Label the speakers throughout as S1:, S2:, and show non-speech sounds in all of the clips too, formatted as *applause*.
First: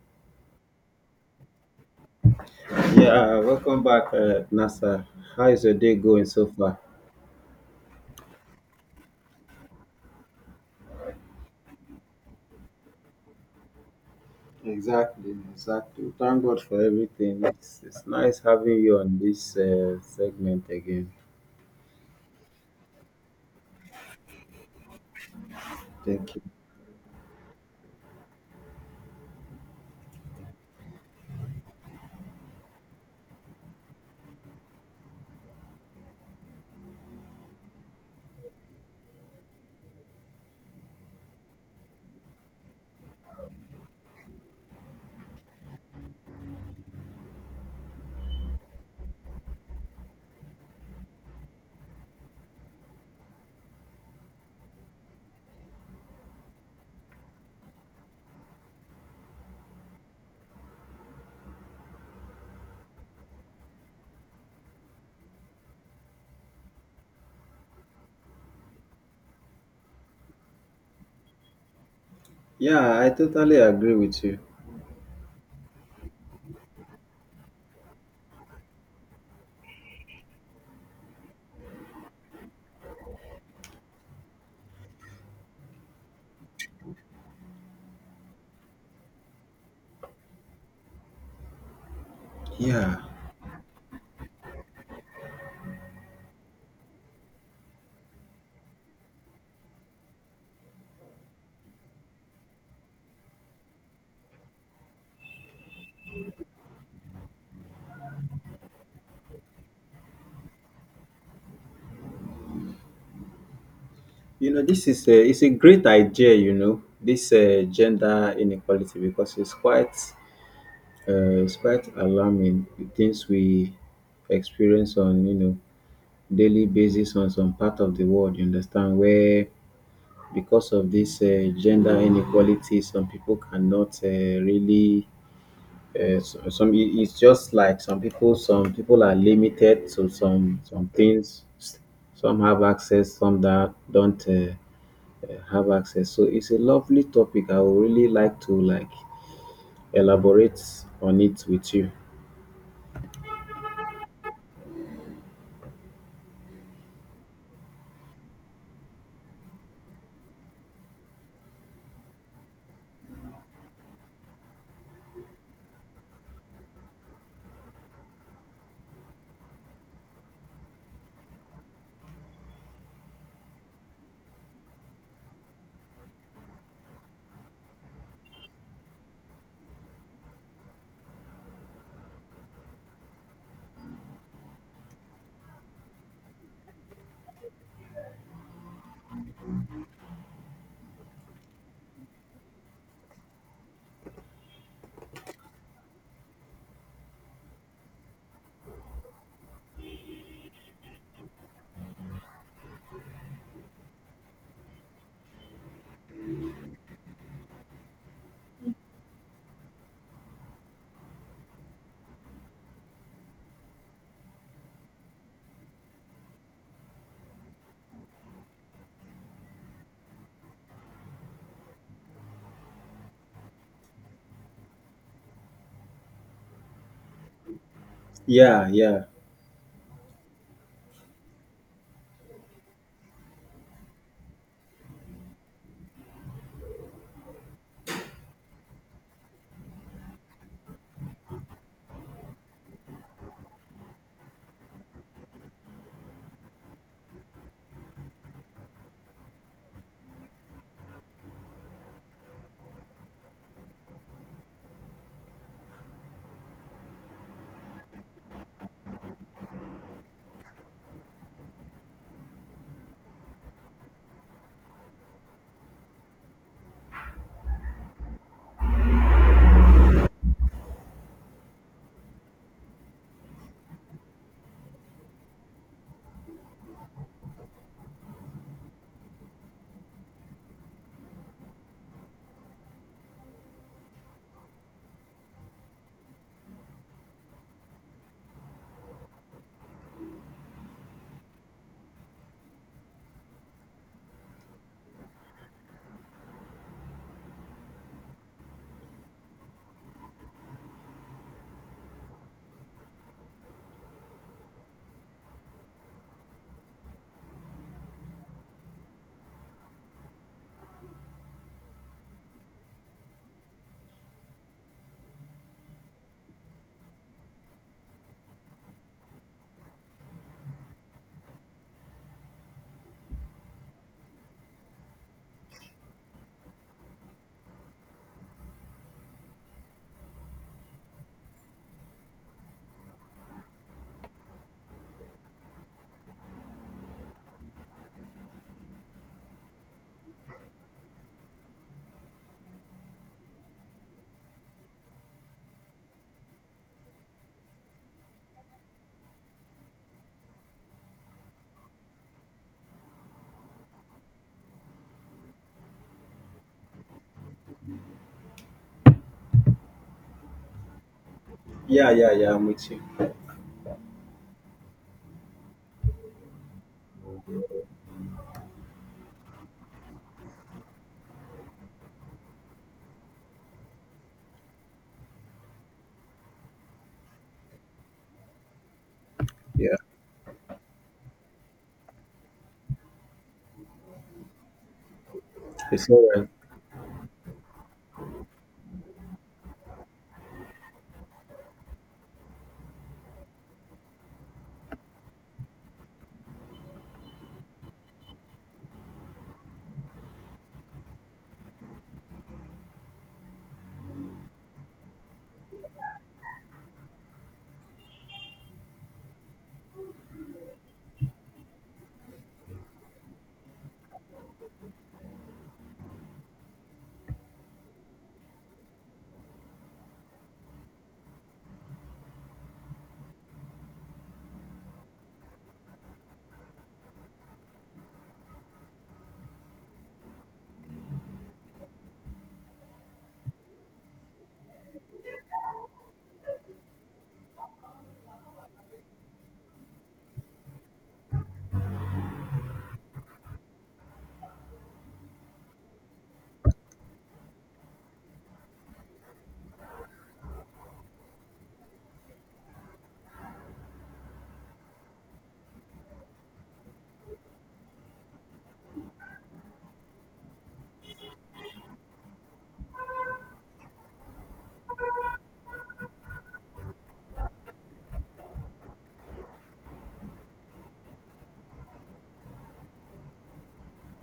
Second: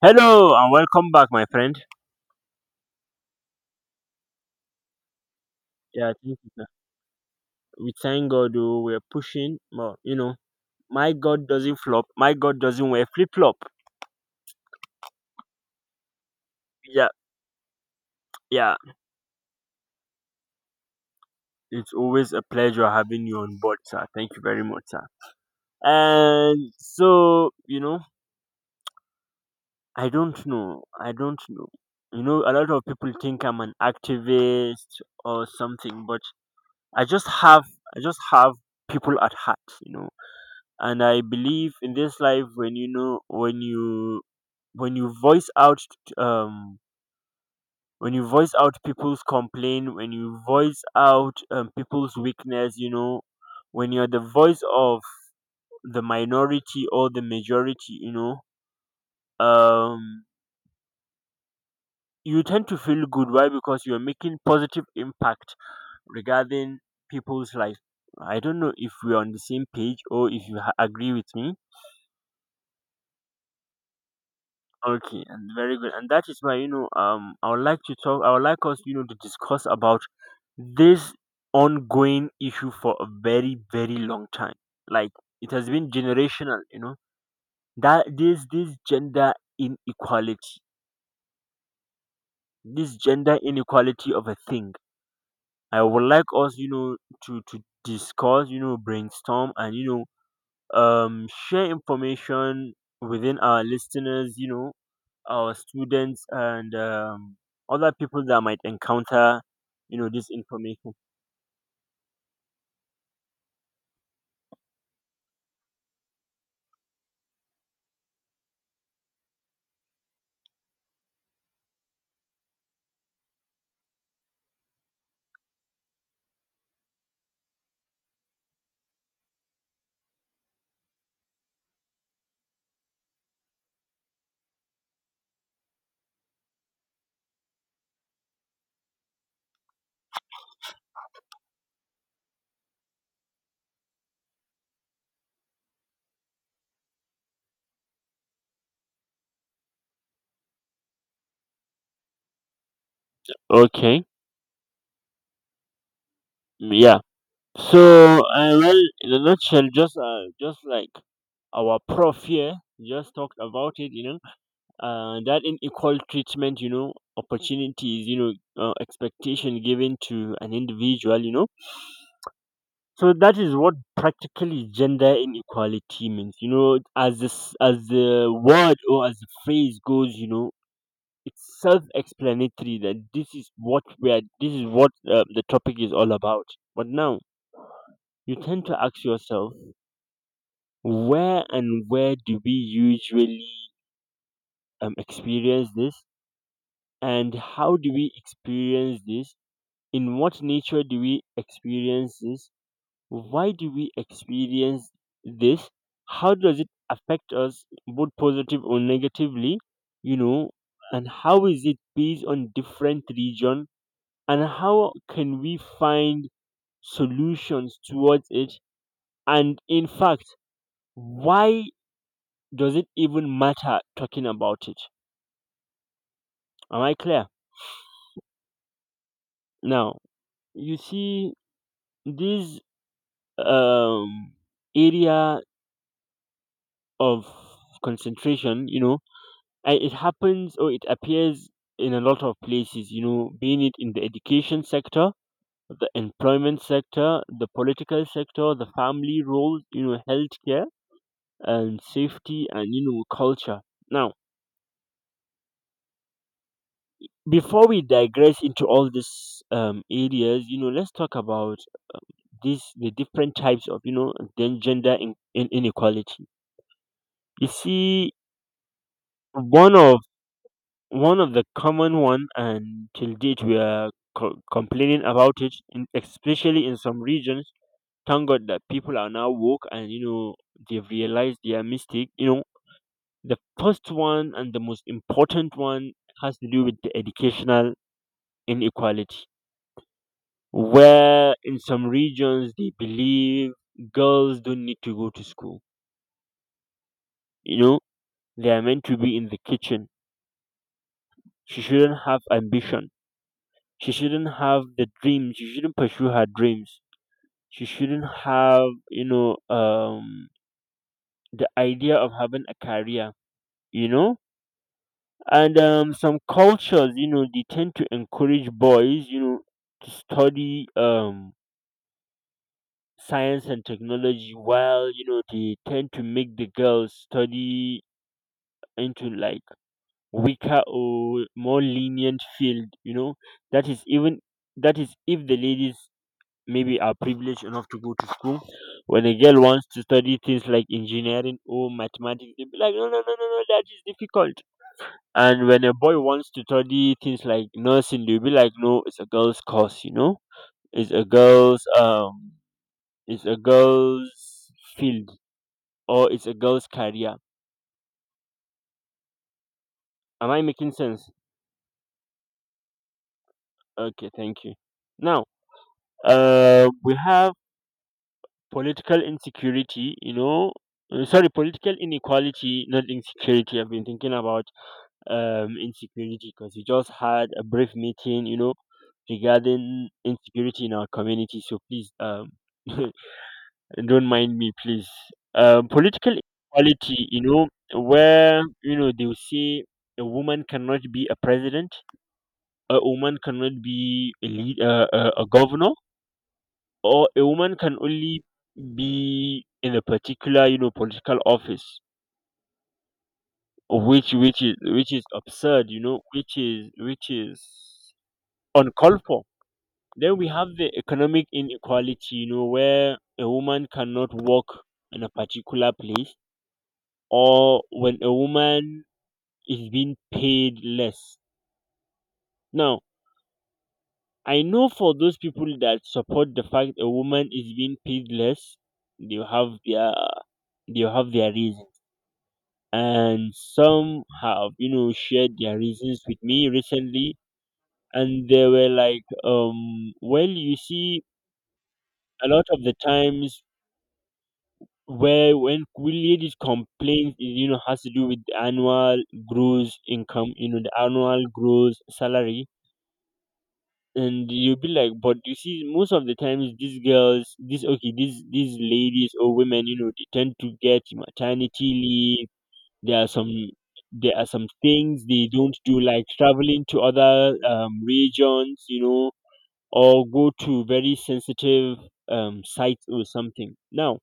S1: Hello and welcome back, my friend.
S2: Yeah, welcome back, NASA. How is your day
S1: Yeah,
S2: going
S1: thank
S2: so
S1: you, sir.
S2: far?
S1: We thank God, oh, we're pushing, but my God doesn't flop. My God doesn't wear flip flop.
S2: Exactly, exactly. Thank God for
S1: Yeah,
S2: everything. It's nice
S1: yeah.
S2: having you on this segment again.
S1: It's always a pleasure having you on board, sir. Thank you very much, sir.
S2: Thank you.
S1: And so, you know, I don't know. I don't know. A lot of people think I'm an activist or something, but I just have, I just have people at heart. And I believe in this life when when you voice out um when you voice out people's complaint, when you voice out people's weakness, when you're the voice of the minority or the majority, um you tend to feel good. Why? Because you're making positive impact regarding people's life. I don't know if we're on the same page, or if you agree with me.
S2: Yeah, I totally agree with you.
S1: Okay, and very good. And that is why, I would like us, to discuss about this ongoing issue for a very, very long time. Like it has been generational. That this gender inequality. This
S2: Yeah,
S1: gender inequality of a thing. I would like us, to discuss, brainstorm and share information within our listeners, our students and other people that might encounter this information.
S2: you know this is a it's a great idea. You know this gender inequality because it's quite alarming the things we experience on, you know, daily basis on some part of the world. You understand? Where because of this gender inequality, some people cannot really. So- some it- it's just like some people. Some people are limited to some things. Some have access, some that don't have access. So it's a lovely topic. I would really like to like elaborate on it with you.
S1: Okay. Mm, yeah, so well, in a nutshell, just like our prof here just talked about it. That unequal treatment, opportunities, expectation given to an individual. So that is what practically gender inequality means, as this, as the word or as the phrase goes. It's self-explanatory that this is what we are, this is what the topic is all about. But now, you tend to ask yourself: where and where do we usually experience this? And how do we experience this? In what nature do we experience this? Why do we experience this? How does it affect us, both positive or negatively you know? And how is it based on different region? And how can we find solutions towards it? And in fact, why does it even matter talking about it? Am I clear?
S2: Yeah, yeah,
S1: Now, you see, this um area of concentration, it happens or it appears in a lot of places, being it in the education sector, the employment sector, the political sector, the family role, healthcare and safety, and culture. Now, before we digress into all these areas, let's talk about this, the different types of, then gender in inequality. You see, one of one of the common one, and till date we are complaining about it, especially in some regions. Thank God that people are now woke and they've realized their mistake. The first one and the most important one has to do with the educational inequality, where in some regions they believe girls don't need to go to school. you know they are meant to be in the kitchen. She shouldn't have ambition, she shouldn't have the dreams, she shouldn't pursue her dreams, she shouldn't have the idea of having a career you know and some cultures, they tend to encourage boys, to study science and technology, while they tend to make the girls study into like weaker or more lenient field. that is even that is if the ladies maybe are privileged enough to go to school. When a girl wants to study things like engineering or mathematics, they'll be like, no, no, no, no, no, that is difficult. And when a boy wants to study things like nursing, they'll be like, no, it's a girl's course. It's a girl's um it's a girl's field, or it's a girl's career. Am I making sense?
S2: yeah, yeah, yeah. I'm with you.
S1: Okay, thank you. Now, we have political insecurity, sorry, political inequality, not insecurity. I've been thinking about insecurity because we just had a brief meeting,
S2: Yeah,
S1: regarding insecurity in our community. So please, *laughs* don't mind me, please. Um,
S2: it's all
S1: political
S2: right.
S1: inequality, where, they will say a woman cannot be a president, a woman cannot be a a governor, or a woman can only be in a particular, political office, which is absurd, which is uncalled for. Then we have the economic inequality, where a woman cannot work in a particular place, or when a woman is being paid less. Now, I know for those people that support the fact a woman is being paid less, they have their they have their reasons, and some have shared their reasons with me recently, and they were like, well, you see, a lot of the times where when ladies complain is has to do with the annual gross income, the annual gross salary. And you'll be like, but you see, most of the times these girls, these ladies or women, they tend to get maternity leave. there are some there are some things they don't do, like traveling to other regions, or go to very sensitive sites or something. Now,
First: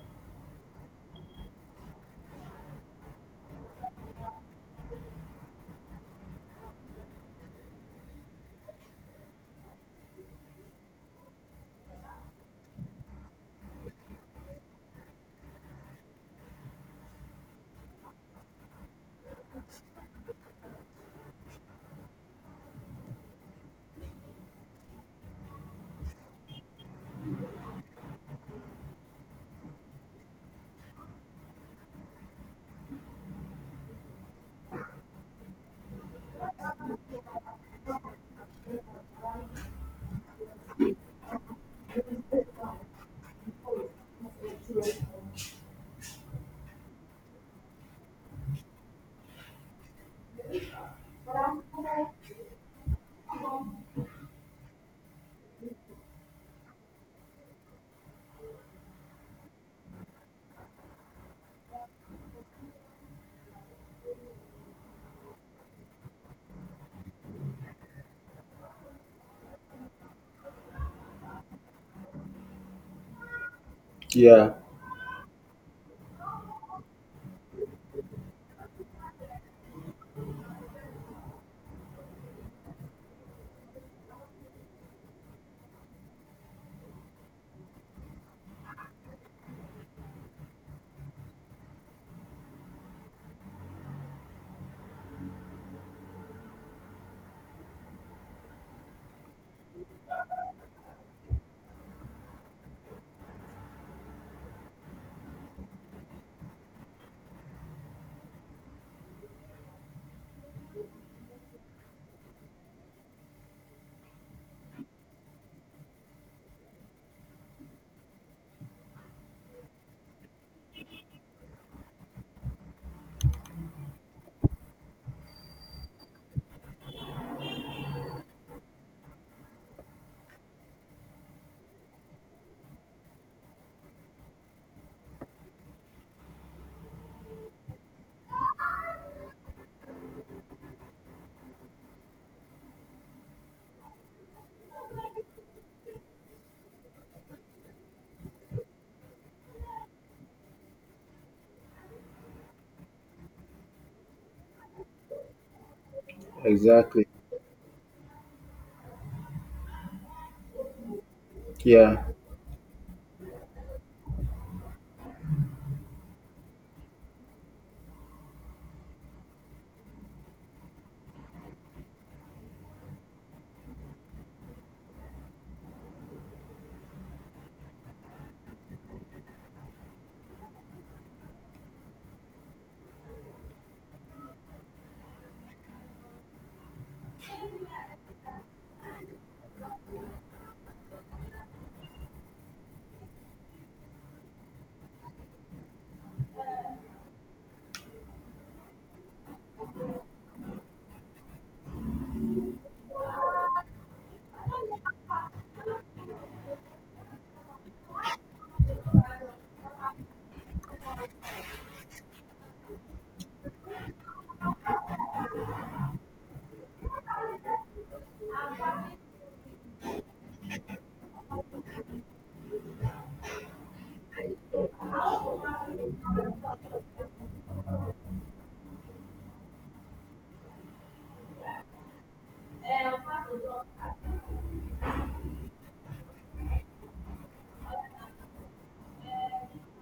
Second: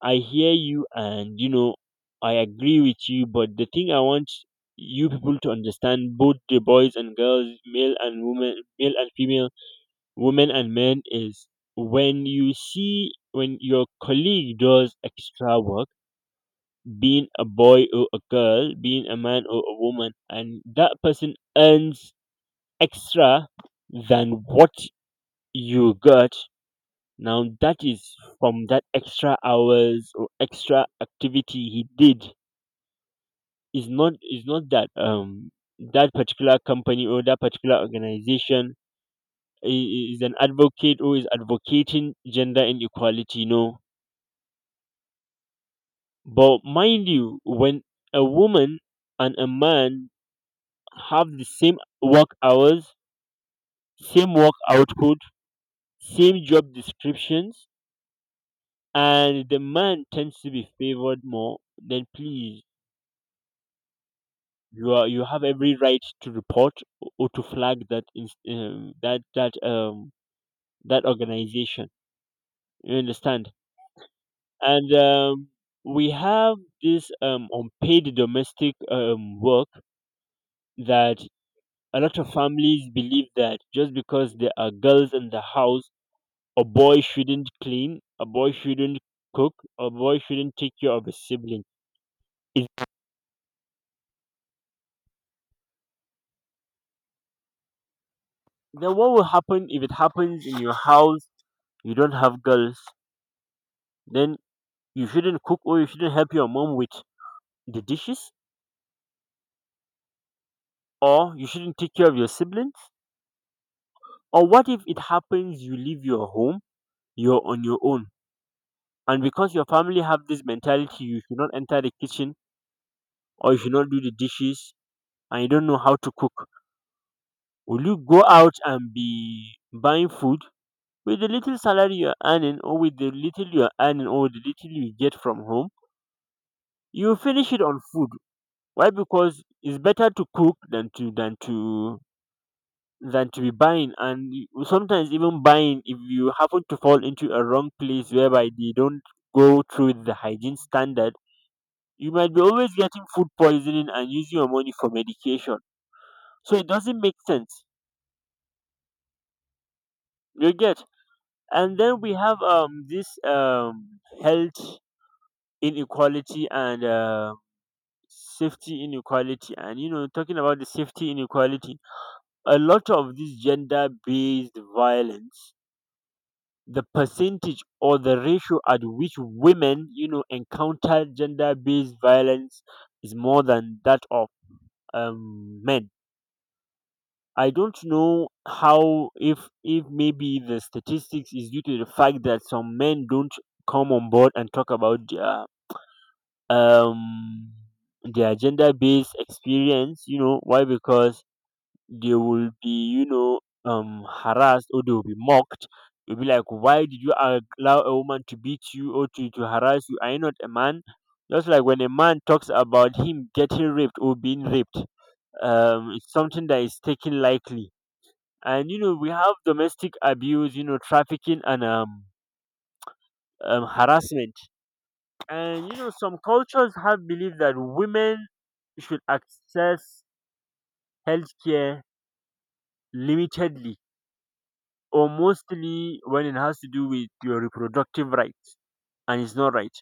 S1: I hear you, and I agree with you. But the thing I want you people to understand, both the boys and girls, male and women, male and female, women and men, is when you see when your colleague does extra work, being a boy or a girl, being a man or a woman, and that person earns extra than what you got. Now, that is from that extra hours or extra activity he did, is not that that particular company or that particular organization is an advocate or is advocating gender inequality. No. But mind you, when a woman and a man have the same work hours, same work output, same job descriptions, and the man tends to be favored more, then please, you have every right to report or to flag that that organization. You understand?
S2: Yeah,
S1: And we have this unpaid domestic work that a lot of families believe that just because there are girls in the house, a boy shouldn't clean, a boy shouldn't cook, a boy shouldn't take care of a sibling. Is, then what will happen if it happens in your house? You don't have girls, then you shouldn't cook or you shouldn't help your mom with the dishes, or you shouldn't take care of your siblings. Or what if it happens you leave your home, you're on your own, and because your family have this mentality, you should not enter the kitchen or you should not do the dishes and you don't know how to cook, will you go out and be buying food with the little salary you're earning or with the little you're earning or the little you get from home? You finish it on food. Why? Because it's better to cook than to be buying. And sometimes even buying, if you happen to fall into a wrong place whereby they don't go through with the hygiene standard, you might be always getting food poisoning and using your money for medication. So it doesn't
S2: exactly.
S1: make sense. You get? And then
S2: Yeah,
S1: we have this health inequality and safety inequality. And talking about the safety inequality, a lot of this gender based violence, the percentage or the ratio at which women encounter gender based violence is more than that of men. I don't know how, if maybe the statistics is due to the fact that some men don't come on board and talk about um their gender based experience, why, because they will be, harassed, or they will be mocked. You'll be like, why did you allow a woman to beat you or to harass you? Are you not a man? Just like when a man talks about him getting raped or being raped, it's something that is taken lightly. And you know we have domestic abuse, you know, trafficking, and harassment. And you know some cultures have belief that women should access healthcare limitedly, or mostly when it has to do with your reproductive rights, and it's not right.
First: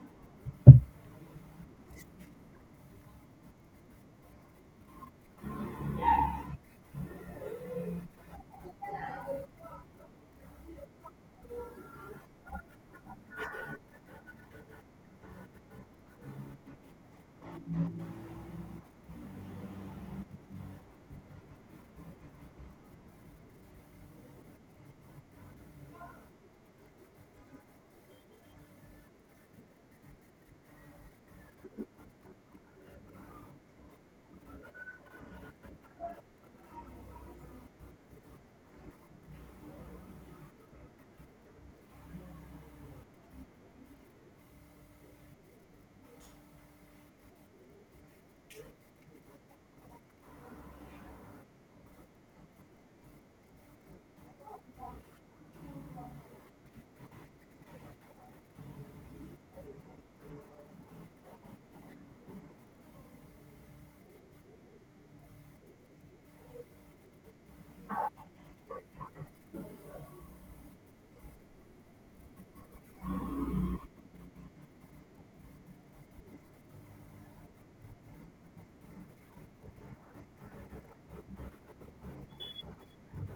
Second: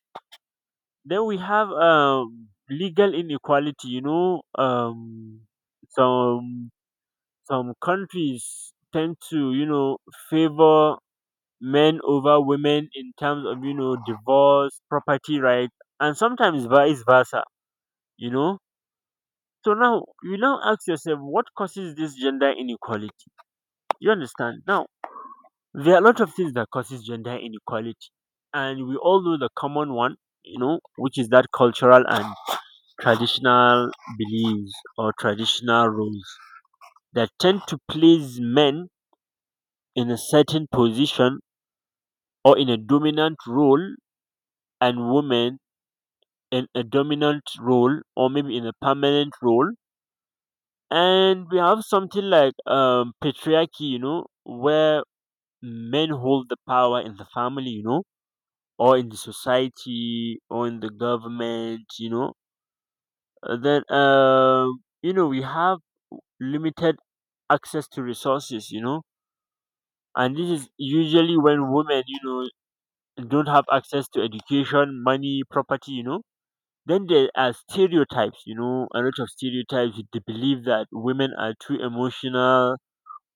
S1: Then we have legal inequality, you know, some some countries tend to, you know, favor men over women in terms of, you know, divorce, property rights, and sometimes vice versa, you know. So now you now ask yourself, what causes this gender inequality? You understand? Now, there are a lot of things that causes gender inequality, and we all know the common one, you know, which is that cultural and traditional beliefs or traditional roles that tend to place men in a certain position or in a dominant role, and women in a dominant role or maybe in a permanent role. And we have something like patriarchy, you know, where men hold the power in the family, you know, or in the society or in the government, you know. Then you know we have limited access to resources, you know. And this is usually when women, you know, don't have access to education, money, property, you know. Then there are stereotypes, you know, a lot of stereotypes with the belief that women are too emotional,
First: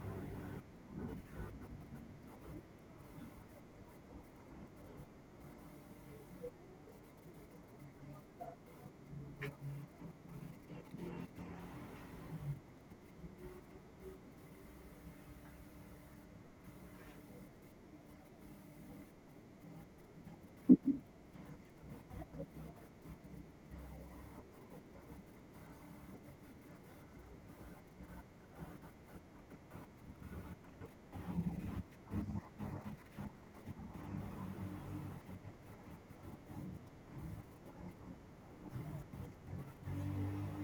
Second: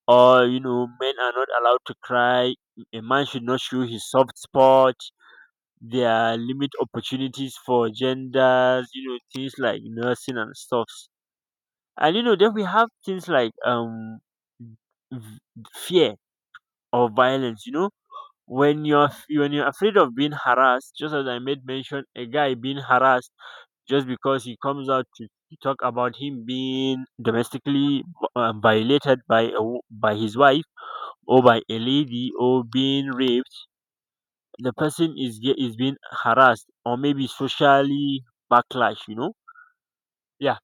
S1: or, you know, men are not allowed to cry. A man should not show his soft spot. There are limit opportunities for genders, you know, things like nursing and stuff. And, you know, then we have things like v- fear or violence, you know. When you're when you're afraid of being harassed, just as I made mention, a guy being harassed just because he comes out to talk about him being domestically violated by a, by his wife or by a lady, or being raped, the person is is being harassed, or maybe socially backlash, you know. Yeah.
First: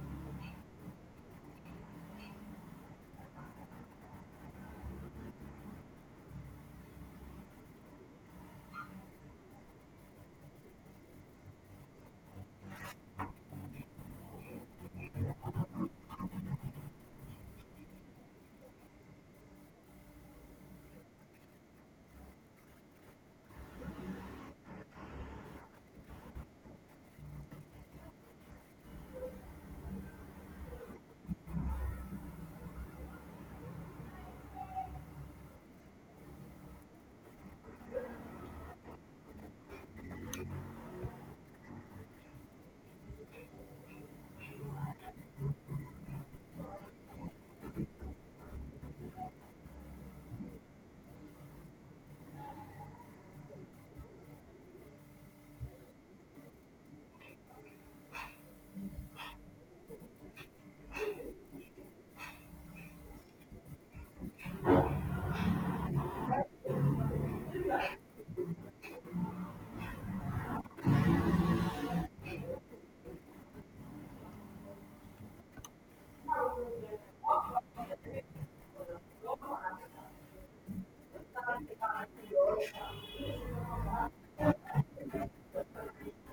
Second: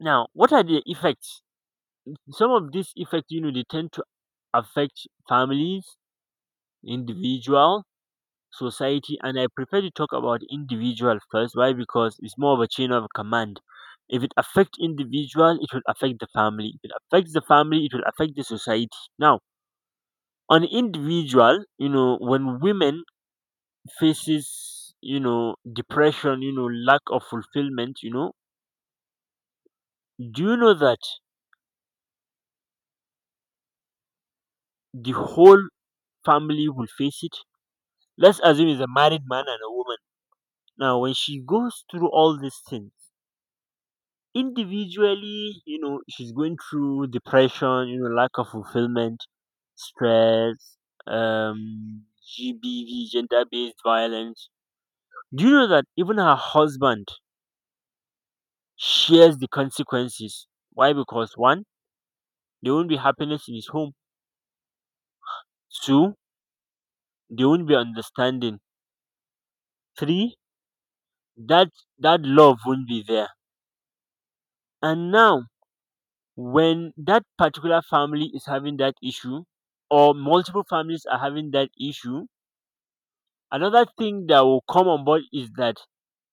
S1: Now, what are the effects? Some of these effects, you know, they tend to affect families, individuals, society. And I prefer to talk about individual first. Why? Because it's more of a chain of command. If it affects individual, it will affect the family. If it affects the family, it will affect the society. Now, on individual, you know, when women faces, you know, depression, you know, lack of fulfillment, you know, do you know that the whole family will face it? Let's assume it's a married man and a woman. Now when she goes through all these things individually, you know, she's going through depression, you know, lack of fulfillment, stress, um gbv, gender based violence, do you know that even her husband shares the consequences? Why? Because one, there won't be happiness in his home. Two, there won't be understanding. Three, that that love won't be there. And now, when that particular family is having that issue, or multiple families are having that issue, another thing that will come on board is that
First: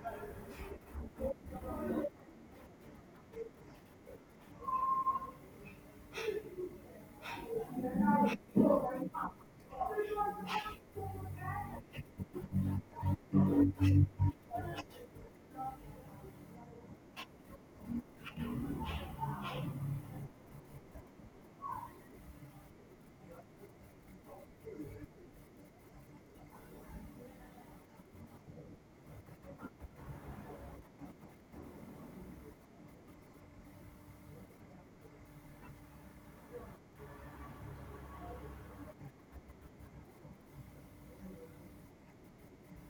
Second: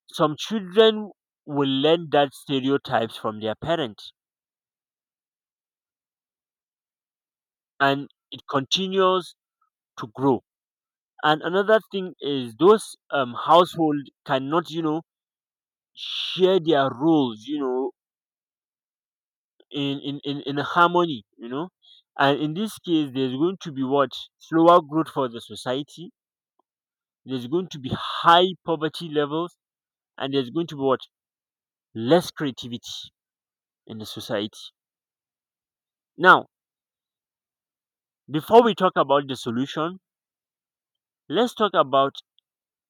S1: some children will learn that stereotypes from their parents, and it continues to grow. And another thing is, those household cannot, you know, share their roles, you know, in harmony, you know. And in this case, there's going to be what? Slower growth for the society. There's going to be high poverty levels, and there's going to be what? Less creativity in the society. Now, before we talk about the solution, let's talk about,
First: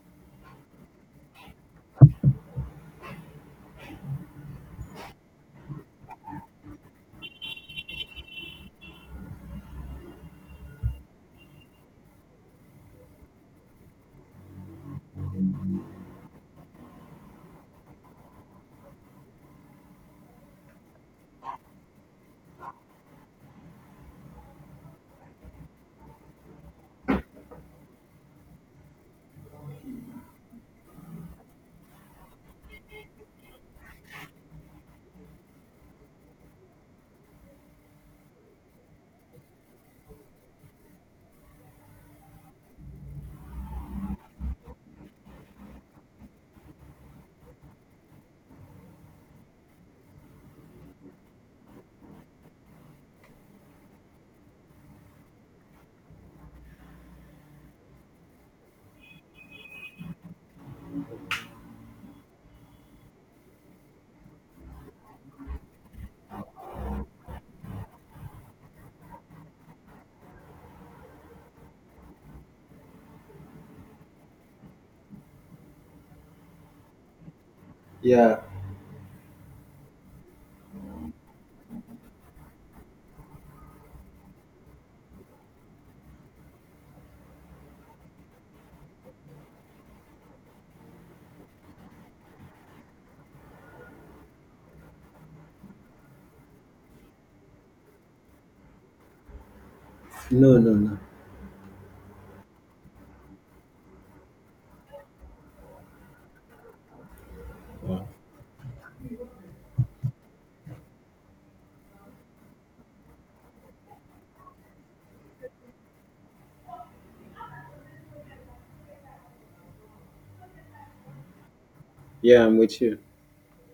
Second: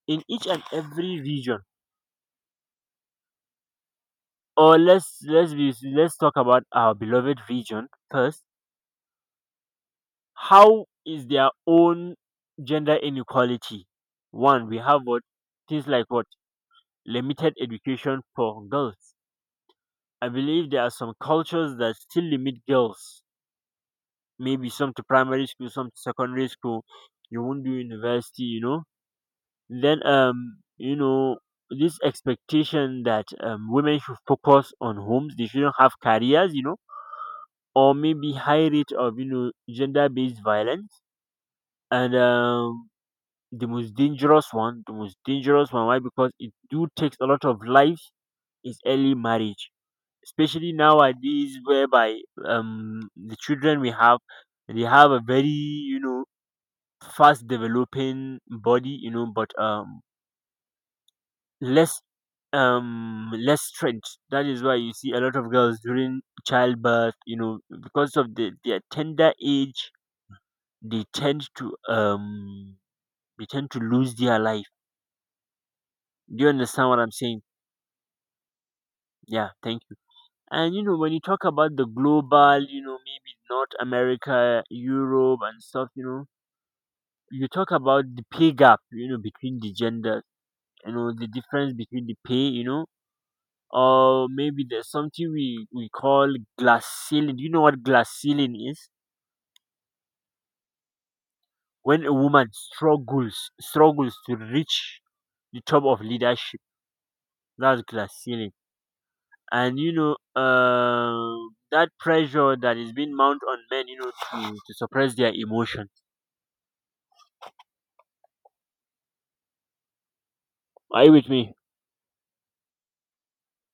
S1: in each and every region, or let's talk about our beloved region first. How is their own gender inequality? One, we have what? Things like what? Limited education for girls. I believe there are some cultures that still limit girls. Maybe some to primary school, some to secondary school. You won't do university, you know. Then you know this expectation that women should focus on homes, they shouldn't have careers, you know, or maybe high rate of, you know, gender based violence, and the most dangerous one, the most dangerous one. Why? Because it do takes a lot of lives, is early marriage, especially nowadays whereby the children we have, they have a very, you know, fast developing body, you know, but less less strength. That is why you see a lot of girls during childbirth, you know, because of the, their tender age, they tend to um they tend to lose their life. Do you understand what I'm saying?
S2: yeah.
S1: Yeah, thank you. And you know when you talk about the global, you know, maybe North America, Europe, and stuff, you know, you talk about the pay gap, you know, between the gender, you know, the difference between the pay, you know. Or maybe there's something we call glass ceiling. Do you know what glass ceiling is?
S2: No, no, no.
S1: When a woman struggles to reach the top of leadership, that's
S2: Wow.
S1: glass ceiling. And you know, that pressure that is being mounted on men, you know, to suppress their emotions. Are you with me?
S2: Yeah, I'm with you.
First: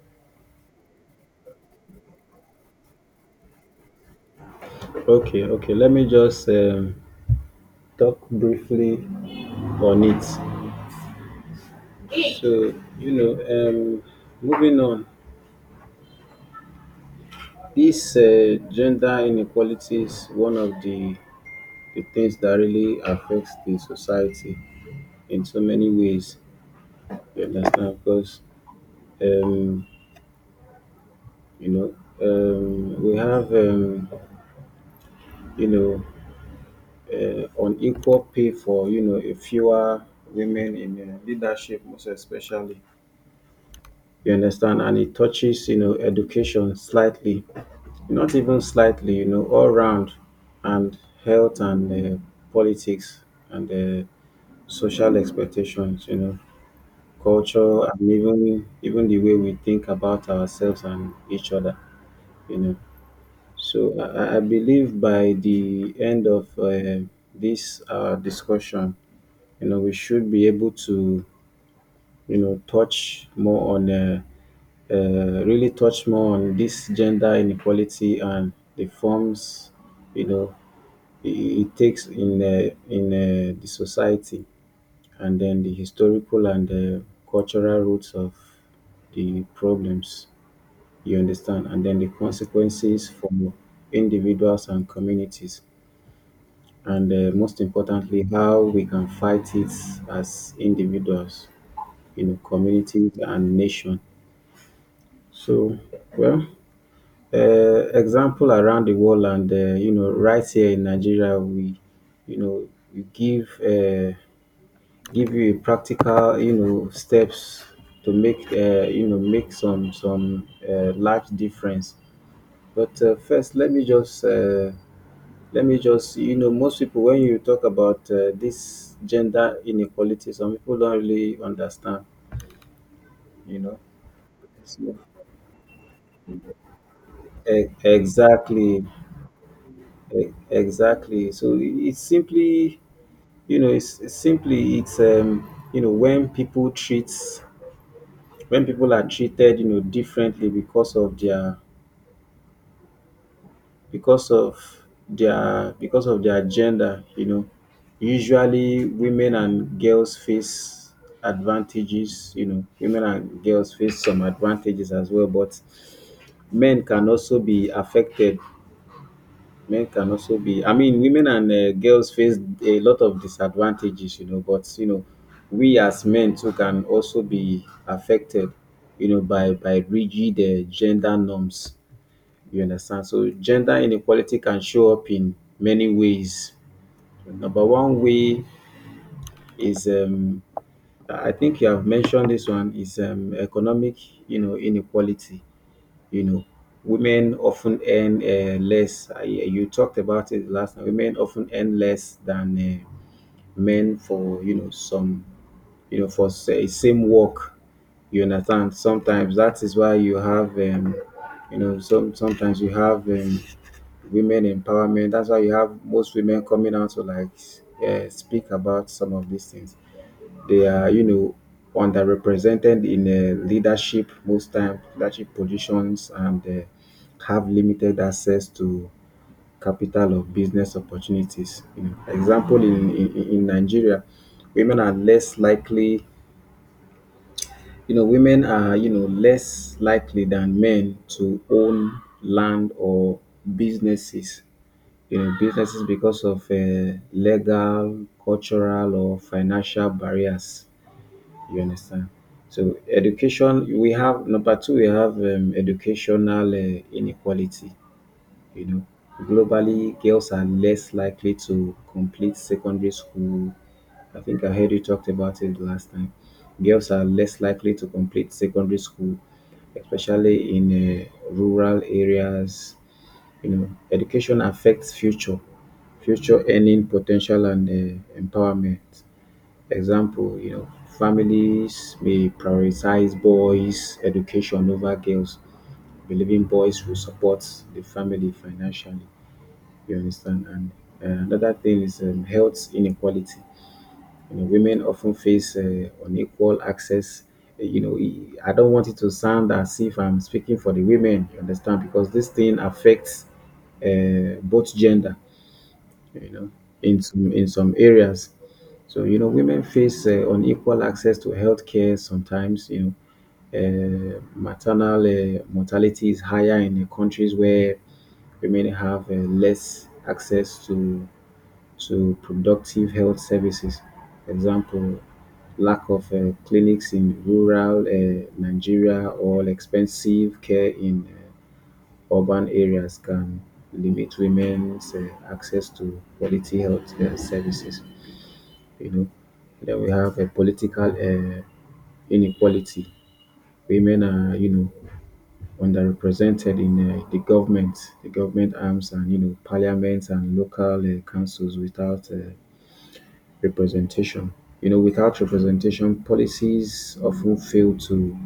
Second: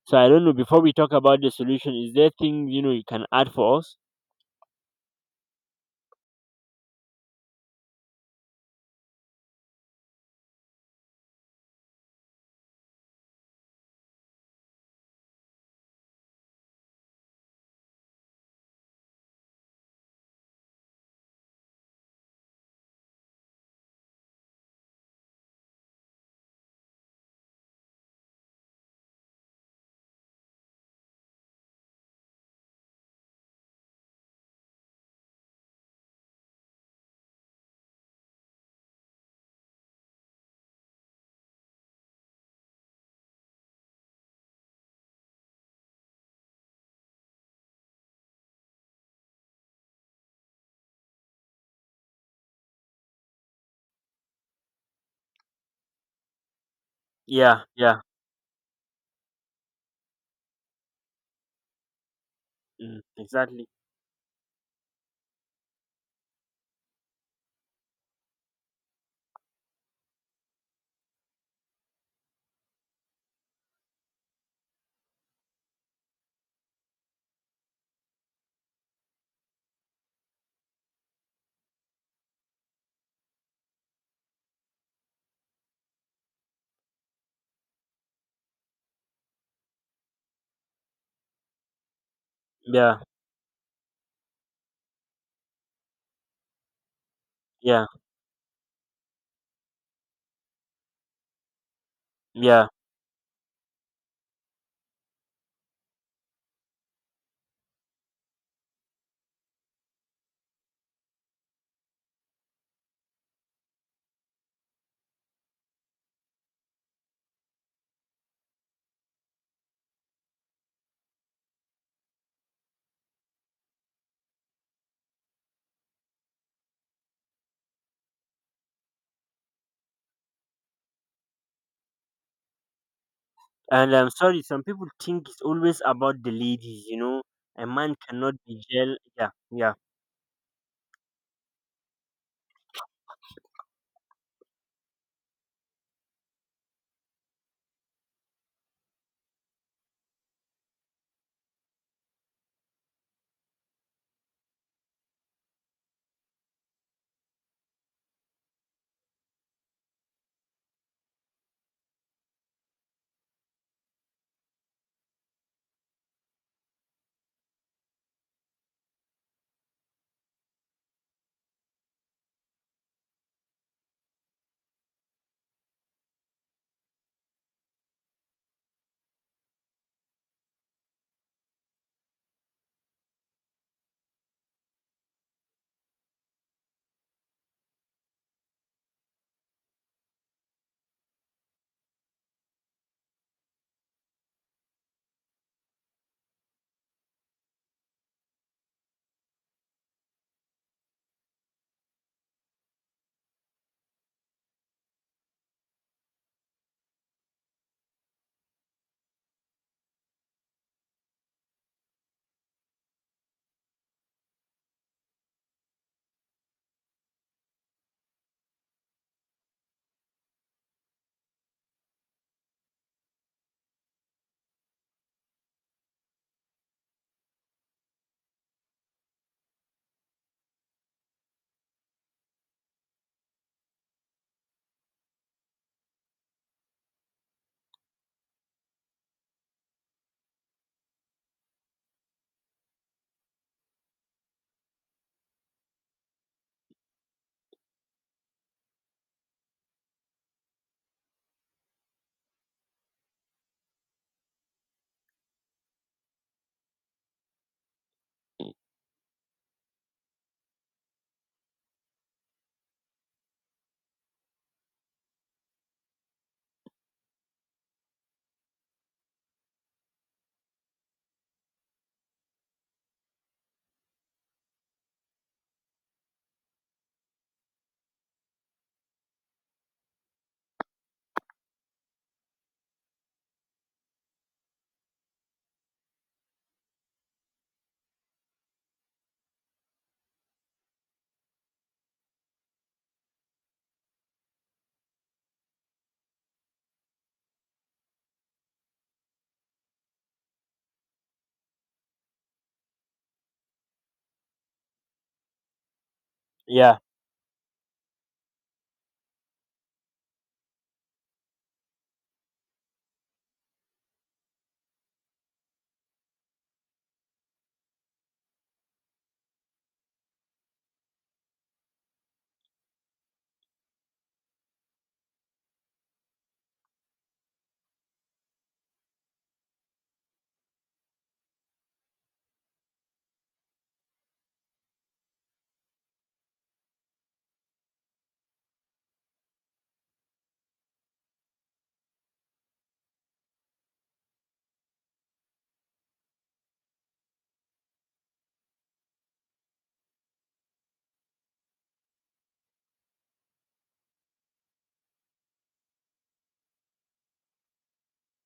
S1: So I don't know. Before we talk about the solution, is there things you know you can add for us?
S2: Okay, okay. Let me just talk briefly on it. So, you know, moving on, this gender inequality is one of the things that really affects the society in so many ways. You understand? Because, um, you know, we have, you know, unequal pay for, you know, a fewer women in leadership, most especially. You understand? And it touches, you know, education slightly, not even slightly, you know, all round, and health and politics and social expectations, you know,
S1: Yeah,
S2: culture
S1: yeah,
S2: and even the way we think about ourselves and each other, you know.
S1: mm, exactly.
S2: So I believe by the end of this discussion, you know, we should be able to, you know, touch more on really touch more on this gender inequality and the forms, you know, it takes in the society, and then the historical and cultural roots of the problems, you understand, and then the
S1: Yeah,
S2: consequences for individuals and communities, and most
S1: yeah,
S2: importantly how we can fight it as individuals, you know,
S1: yeah.
S2: communities and nation. So, well, example around the world and, you know, right here in Nigeria we, you know, we give you a practical, you know, steps to make you know, make some large difference. But first let me just you know, most people when you talk about this gender inequality, some people don't really understand, you know.
S1: And I'm sorry, some people
S2: So,
S1: think it's always about the ladies, you know. A man cannot be
S2: exactly,
S1: gel. Yeah, yeah,
S2: exactly. So it's simply. You know, it's simply it's, you know, when people treat, when people are treated, you know, differently because of their because of because of their gender. You know, usually women and girls face advantages. You know, women and girls face some advantages as well, but men can also be affected. Men can also be I mean, women and girls face a lot of disadvantages, you know, but, you know, we as men too can also be affected, you know, by rigid gender norms. You understand? So gender inequality can show up in many ways. Number one way is I think you have mentioned this one, is economic, you know, inequality. You know, women often earn less. I, you talked about it last time. Women often earn less than men for, you know, some, you know, for say, same work. You understand? Sometimes that is why you have, you know, some, sometimes you have women empowerment. That's why you have most women coming out to like speak about some of these things. They are, you know, underrepresented in leadership most time, leadership positions, and have limited access to capital or business opportunities. You know, example, in Nigeria, women are less likely. You know, women are, you know, less likely than men to own land or businesses. You know, businesses because of legal, cultural, or financial barriers. You understand? So education, we have number two, we have educational inequality. You know, globally, girls are less likely to complete secondary school. I think I heard you talked about it last time. Girls are less likely to complete secondary school, especially in uh, rural areas. You know, education affects future earning potential and empowerment. Example, you know, families may prioritize boys' education over girls, believing boys will support the family financially. You understand? And another thing is, health inequality. You know, women often face unequal access. You know, I don't want it to sound as if I'm speaking for the women. You understand? Because this thing affects both gender, you know,
S1: yeah.
S2: in some areas. So, you know, women face unequal access to healthcare sometimes, you know, maternal mortality is higher in the countries where women have less access to productive health services. For example, lack of clinics in rural Nigeria or expensive care in urban areas can limit women's access to quality health services, you know. Then we have a political inequality. Women are, you know, underrepresented in the government arms, and, you know, parliaments and local councils without representation. You know, without representation, policies often fail to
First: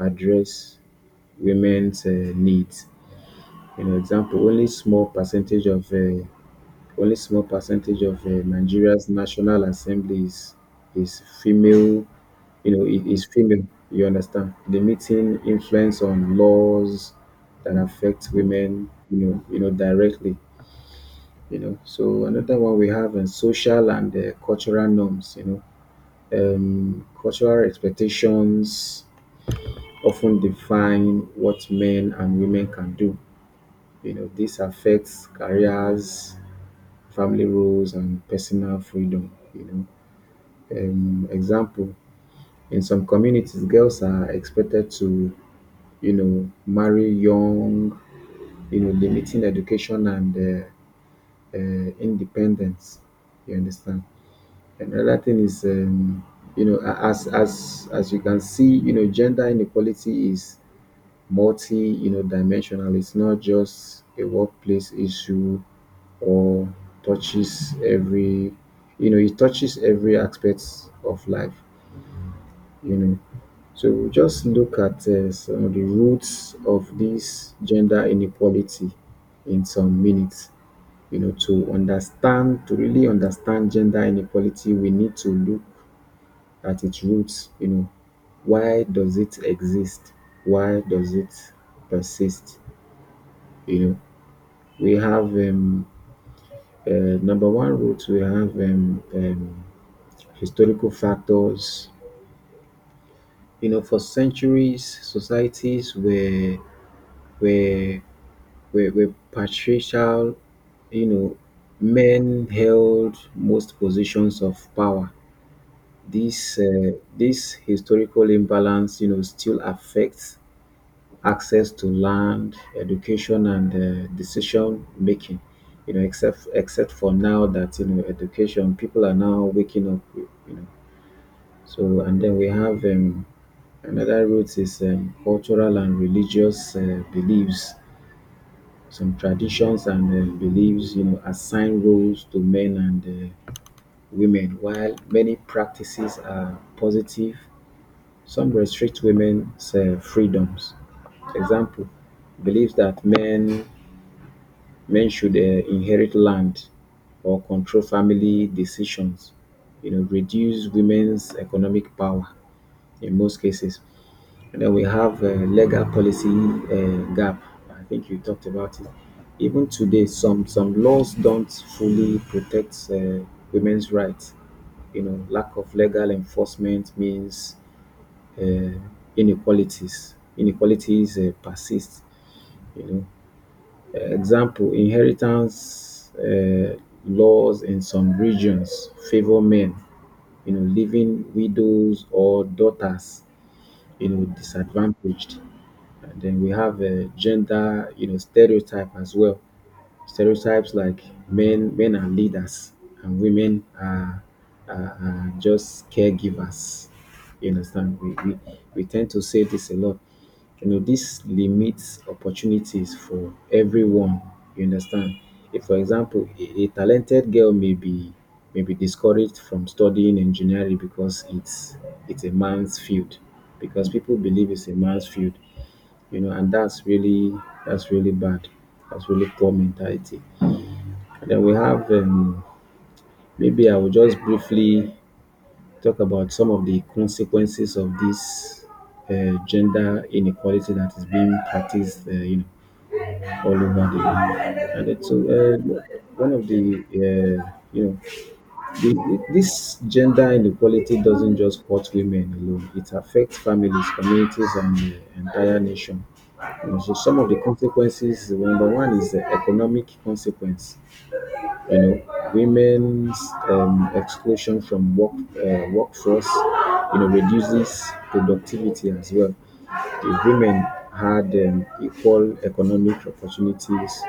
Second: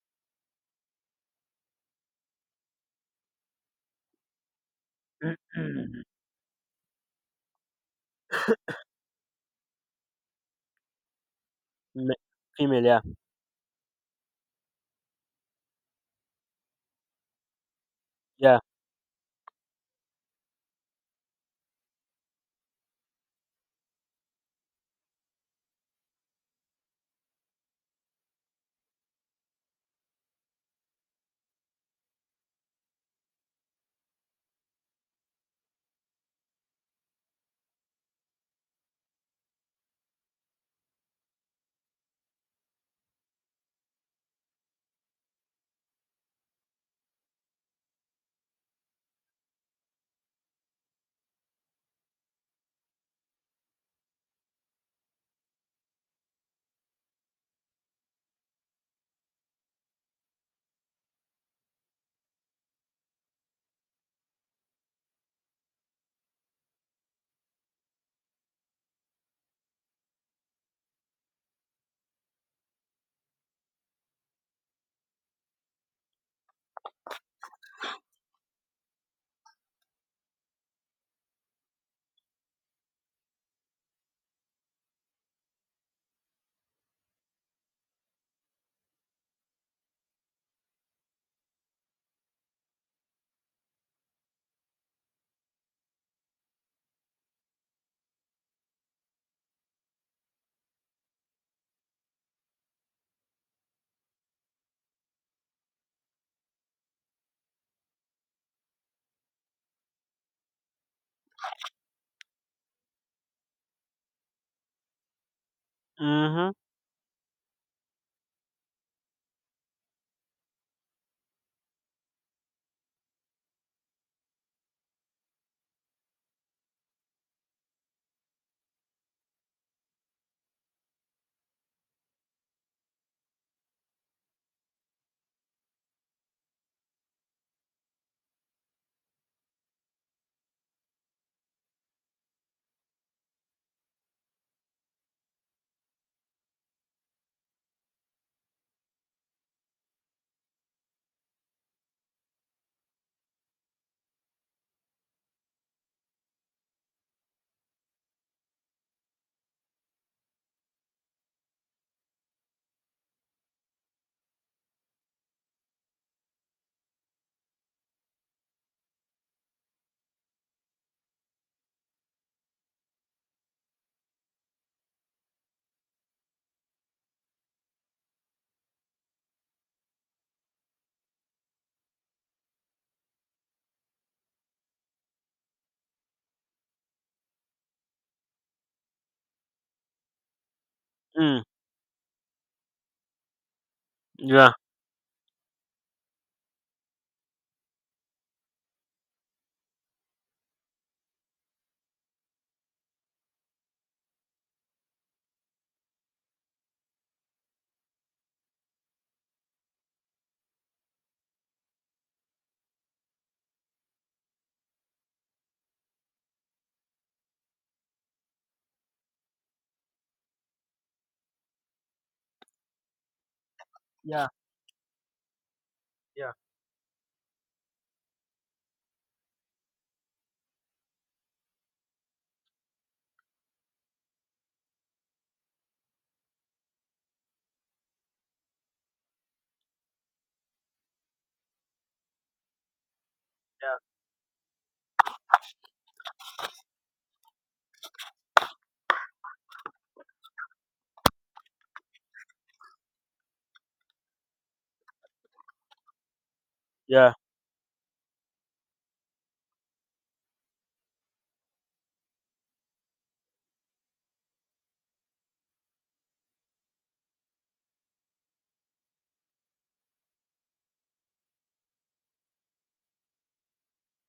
S2: address women's needs. You know, example, only small percentage of
S1: *clears throat*
S2: Nigeria's National Assembly is female.
S1: Ma- *laughs*
S2: You
S1: Female,
S2: know,
S1: yeah,
S2: it is female. You understand? Limiting influence on laws that affect
S1: yeah.
S2: women, you know, you know, directly. You know. So another one we have in social and cultural norms. You know, cultural expectations often define what men and women can do. You know, this affects careers, family roles, and personal freedom. You know, example, in some communities, girls are expected to, you know, marry young, you know, limiting education and independence. You understand? Another thing is, you know, as you can see, you know, gender inequality is multi, you know, dimensional. It's not just a workplace issue, or touches every, you know, it touches every aspect of life. You know. So we'll just look at some of the roots of this gender inequality in some minutes. You know, to understand, to really understand gender inequality, we need to look at its roots. You know, why does it exist? Why does it persist? You know, we have uh, number one root. We have historical factors. You know, for centuries, societies were where patriarchal, you know, men held most positions of power.
S1: Mm-hmm.
S2: This historical imbalance, you know, still affects access to land, education, and decision making. You know, except for now that, you know, education, people are now waking up. You know, so, and then we have, another root is cultural and religious beliefs. Some traditions and beliefs, you know, assign roles to men and women, while many practices are positive. Some restrict women's freedoms. Example: beliefs that men should inherit land or control family decisions, you know, reduce women's economic power in most cases. And then we have legal policy gap. I think you talked about it. Even today, some laws don't fully protect women's rights. You know, lack of legal enforcement means uh, Inequalities persist. You know, example: inheritance laws in some regions favor men. You know, leaving
S1: Mm.
S2: widows or daughters, you know,
S1: Yeah.
S2: disadvantaged. And then we have gender, you know, stereotype as well. Stereotypes like men are leaders and women are, just caregivers. You understand? We tend to say this a lot. You know, this limits opportunities for everyone. You understand? If, for example, a talented girl may be discouraged from studying engineering because it's a man's field, because people
S1: Yeah,
S2: believe it's a man's field, you know,
S1: yeah,
S2: and that's really, that's really bad. That's really poor mentality. And then we have, maybe I will just briefly talk about some of the consequences of this gender inequality that is being practiced, you know, all over the world. And it's one of the you know The, this gender inequality doesn't just hurt women alone. It affects families, communities, and the entire nation. You know, so
S1: yeah, yeah,
S2: some of the consequences, number one, is the economic consequence. uh, Women's exclusion from workforce, you know, reduces productivity as well. If women had equal economic opportunities,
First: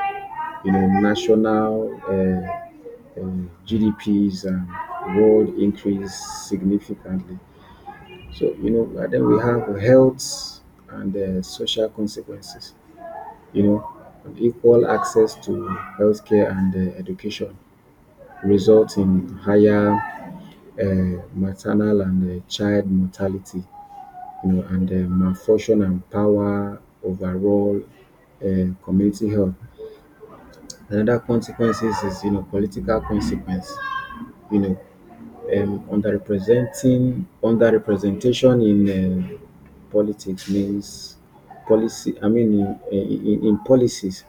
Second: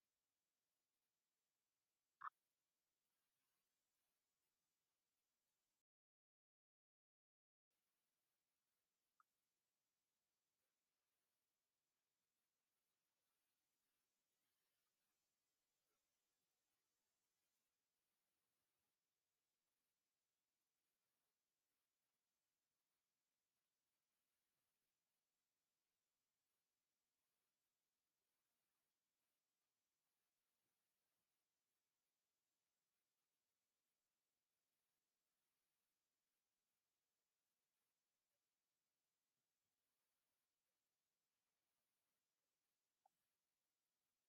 S2: you know, national GDPs and world increase significantly. So, you know, and then we have health and social consequences, you know, and equal access to healthcare and education result in higher maternal and child mortality, you know, and malfunction and power overall community health. Another consequences is, political consequence, you know, underrepresentation in politics means in policies,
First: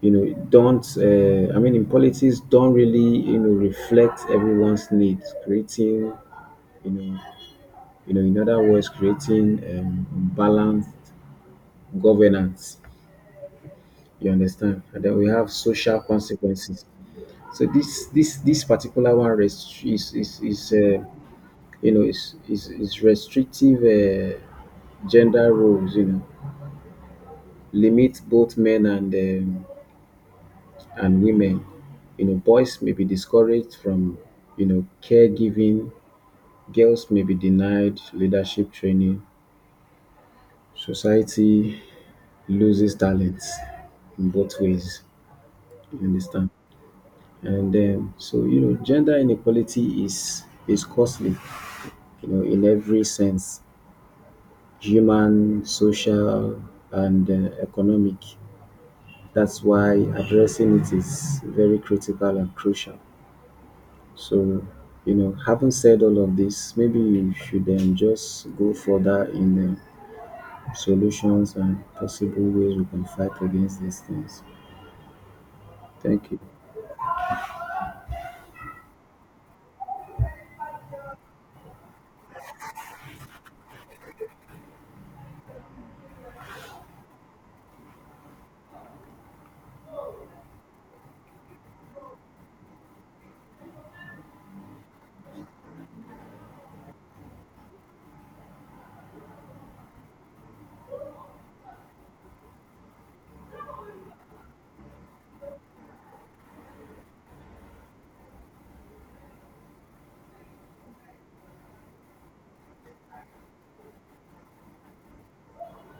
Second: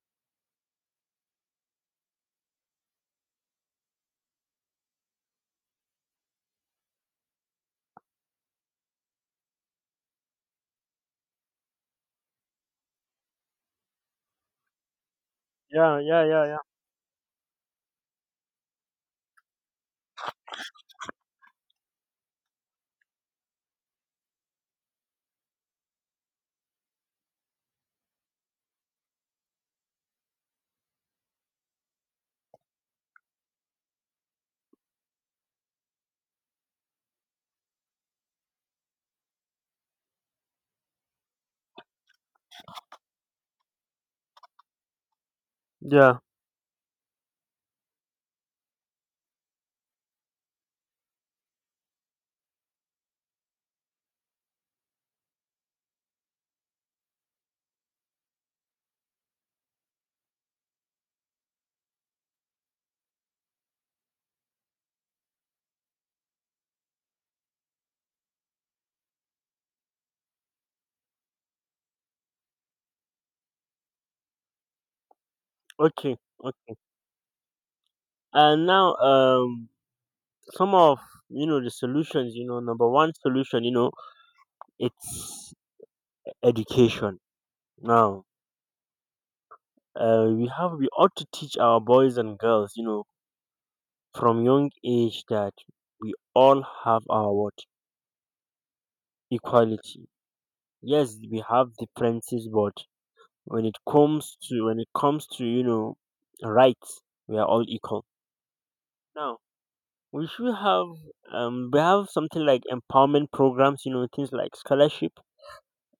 S2: you know, don't, I mean, in politics, don't really, reflect everyone's needs, creating you know, in other words, creating balanced governance. You understand? And then we have
S1: yeah,
S2: social
S1: yeah, yeah, yeah.
S2: consequences. So this particular one rest- is you know is restrictive gender roles. You know, limit both men and women. You know, boys may be discouraged from caregiving. Girls may be denied leadership training. Society loses talents in both ways. You
S1: Yeah.
S2: understand? And so You know, gender inequality is costly. You know, in every sense, human, social, and economic. That's why addressing it is very critical and crucial. So you know, having said all of this, maybe you should just go further in the solutions and possible ways we can fight against these things.
S1: Okay,
S2: Thank you.
S1: okay. And now, some of, you know, the solutions. You know, number one solution, you know, it's education. Now, we have, we ought to teach our boys and girls, you know, from young age, that we all have our what? Equality. Yes, we have differences, but when it comes to you know rights, we are all equal. Now we should have we have something like empowerment programs, you know, things like scholarship,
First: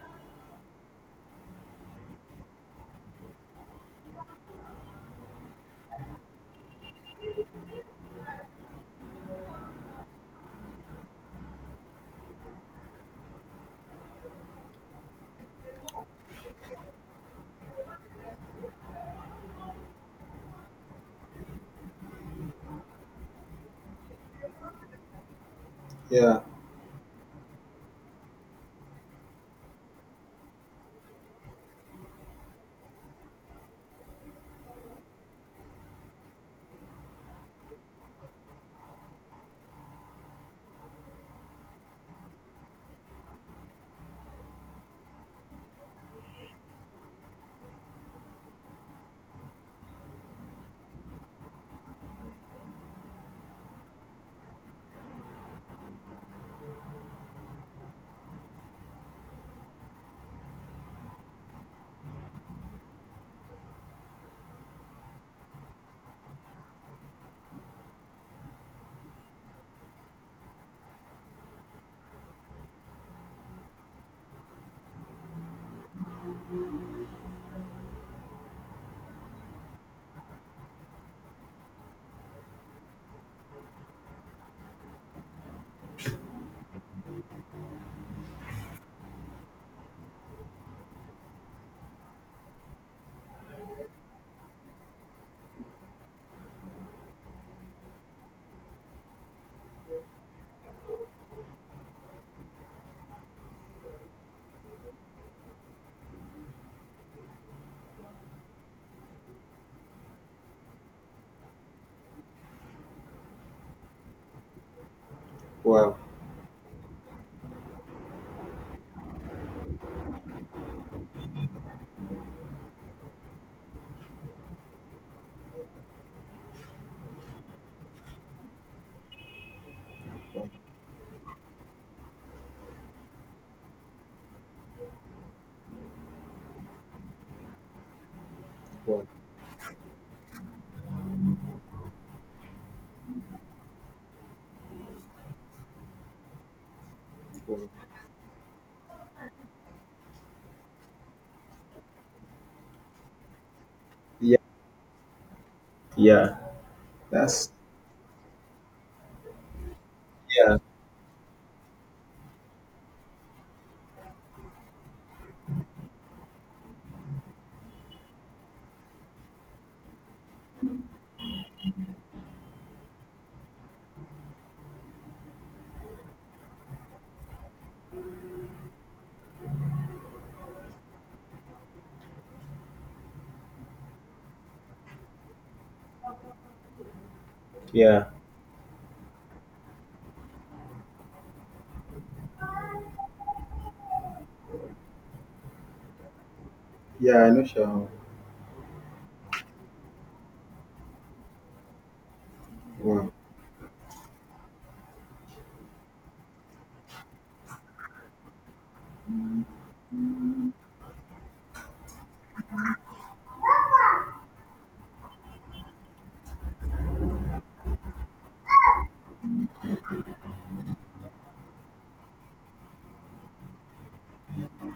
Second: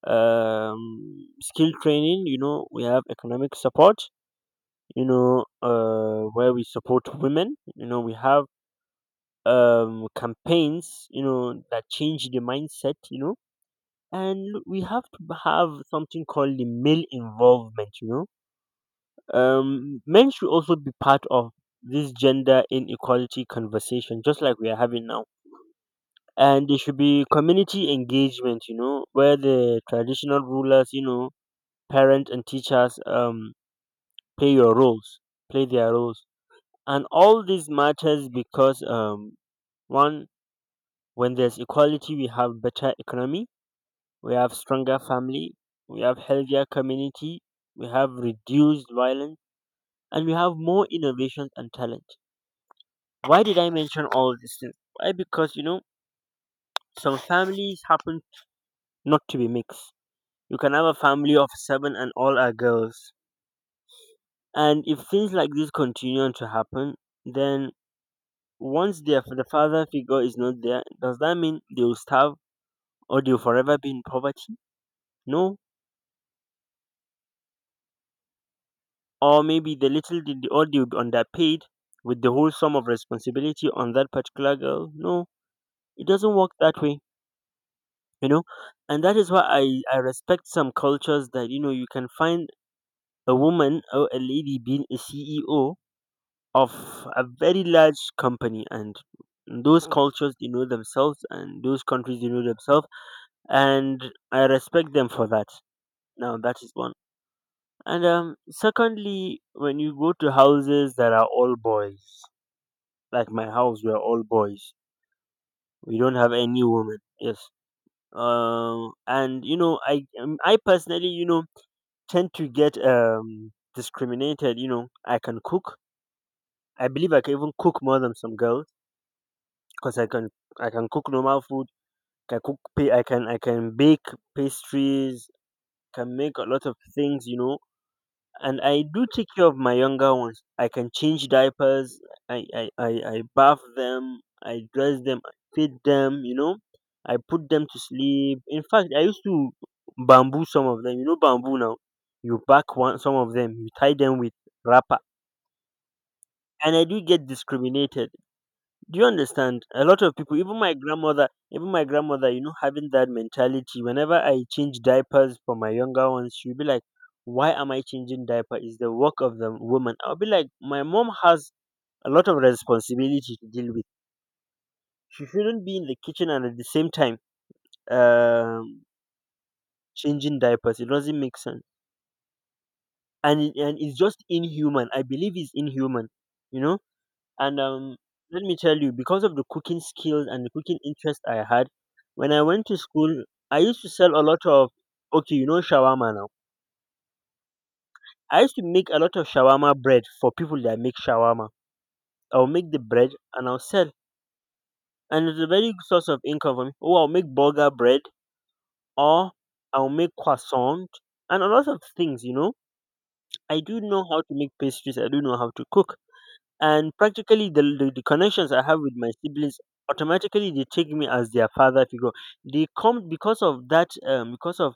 S1: skill training. You know we have economic support, you know, where we support women. You know we have campaigns, you know, that change the mindset, you know. And we have to have something called the male involvement, you know, men should also be part of this gender inequality conversation, just like we are having now. And there should be community engagement, you know, where the traditional rulers, you know, parents and teachers, play your roles play their roles. And all this matters because, one, when there's equality, we have better economy, we have stronger family, we have healthier community, we have reduced violence, and we have more innovations and talent. Why did I mention all these things? Why? Because, you know, some families happen not to be mixed. You can have a family of seven and all are girls. And if things like this continue on to happen, then once their the father figure is not there, does that mean they will starve or they will forever be in poverty? No. Or maybe the little did the audio underpaid with the whole sum of responsibility on that particular girl. No, it doesn't work that way, you know. And that is why I respect some cultures that, you know, you can find a woman or a lady being a CEO of a very large company. And those cultures, they know themselves, and those countries, they know themselves, and I respect them for that. Now that is one. And secondly, when you go to houses that are all boys, like my house, we're all boys, we don't have any women, yes. And you know I personally, you know, tend to get discriminated. You know I can cook. I believe I can even cook more than some girls, because I can, I can cook normal food, I can I can bake pastries, can make a lot of things, you know. And I do take care of my younger ones. I can change diapers. I bath them. I dress them. I feed them. You know, I put them to sleep. In fact, I used to bamboo some of them. You know, bamboo now. You back one some of them. You tie them with
S2: Yeah.
S1: wrapper,
S2: Yeah.
S1: and I do get
S2: That's
S1: discriminated. Do you understand? A lot of people,
S2: Yeah,
S1: even my grandmother, you know, having that mentality. Whenever I change diapers for my younger ones, she'll be like, "Why am I changing diaper? It's the work of the woman." I'll be like, "My mom has a lot of responsibility to deal with. She shouldn't be in the kitchen and at the same time, um, changing diapers. It doesn't make sense, and it, and it's just inhuman. I believe it's inhuman. You know." And
S2: yeah,
S1: let me tell you, because of the cooking skills and the cooking interest I had, when I went to school, I used to sell a lot of, okay, you know, shawarma now.
S2: yeah, I know, Sharon.
S1: I used to make a lot of shawarma bread for people that make shawarma. I'll make the bread
S2: Wow.
S1: and I'll sell. And it's a very good source of income for me. Or I'll make burger bread, or I'll make croissant, and a lot of things, you know. I do know how to make pastries. I do know how to cook. And practically the connections I have with my siblings, automatically they take me as their father figure. They come because of that because of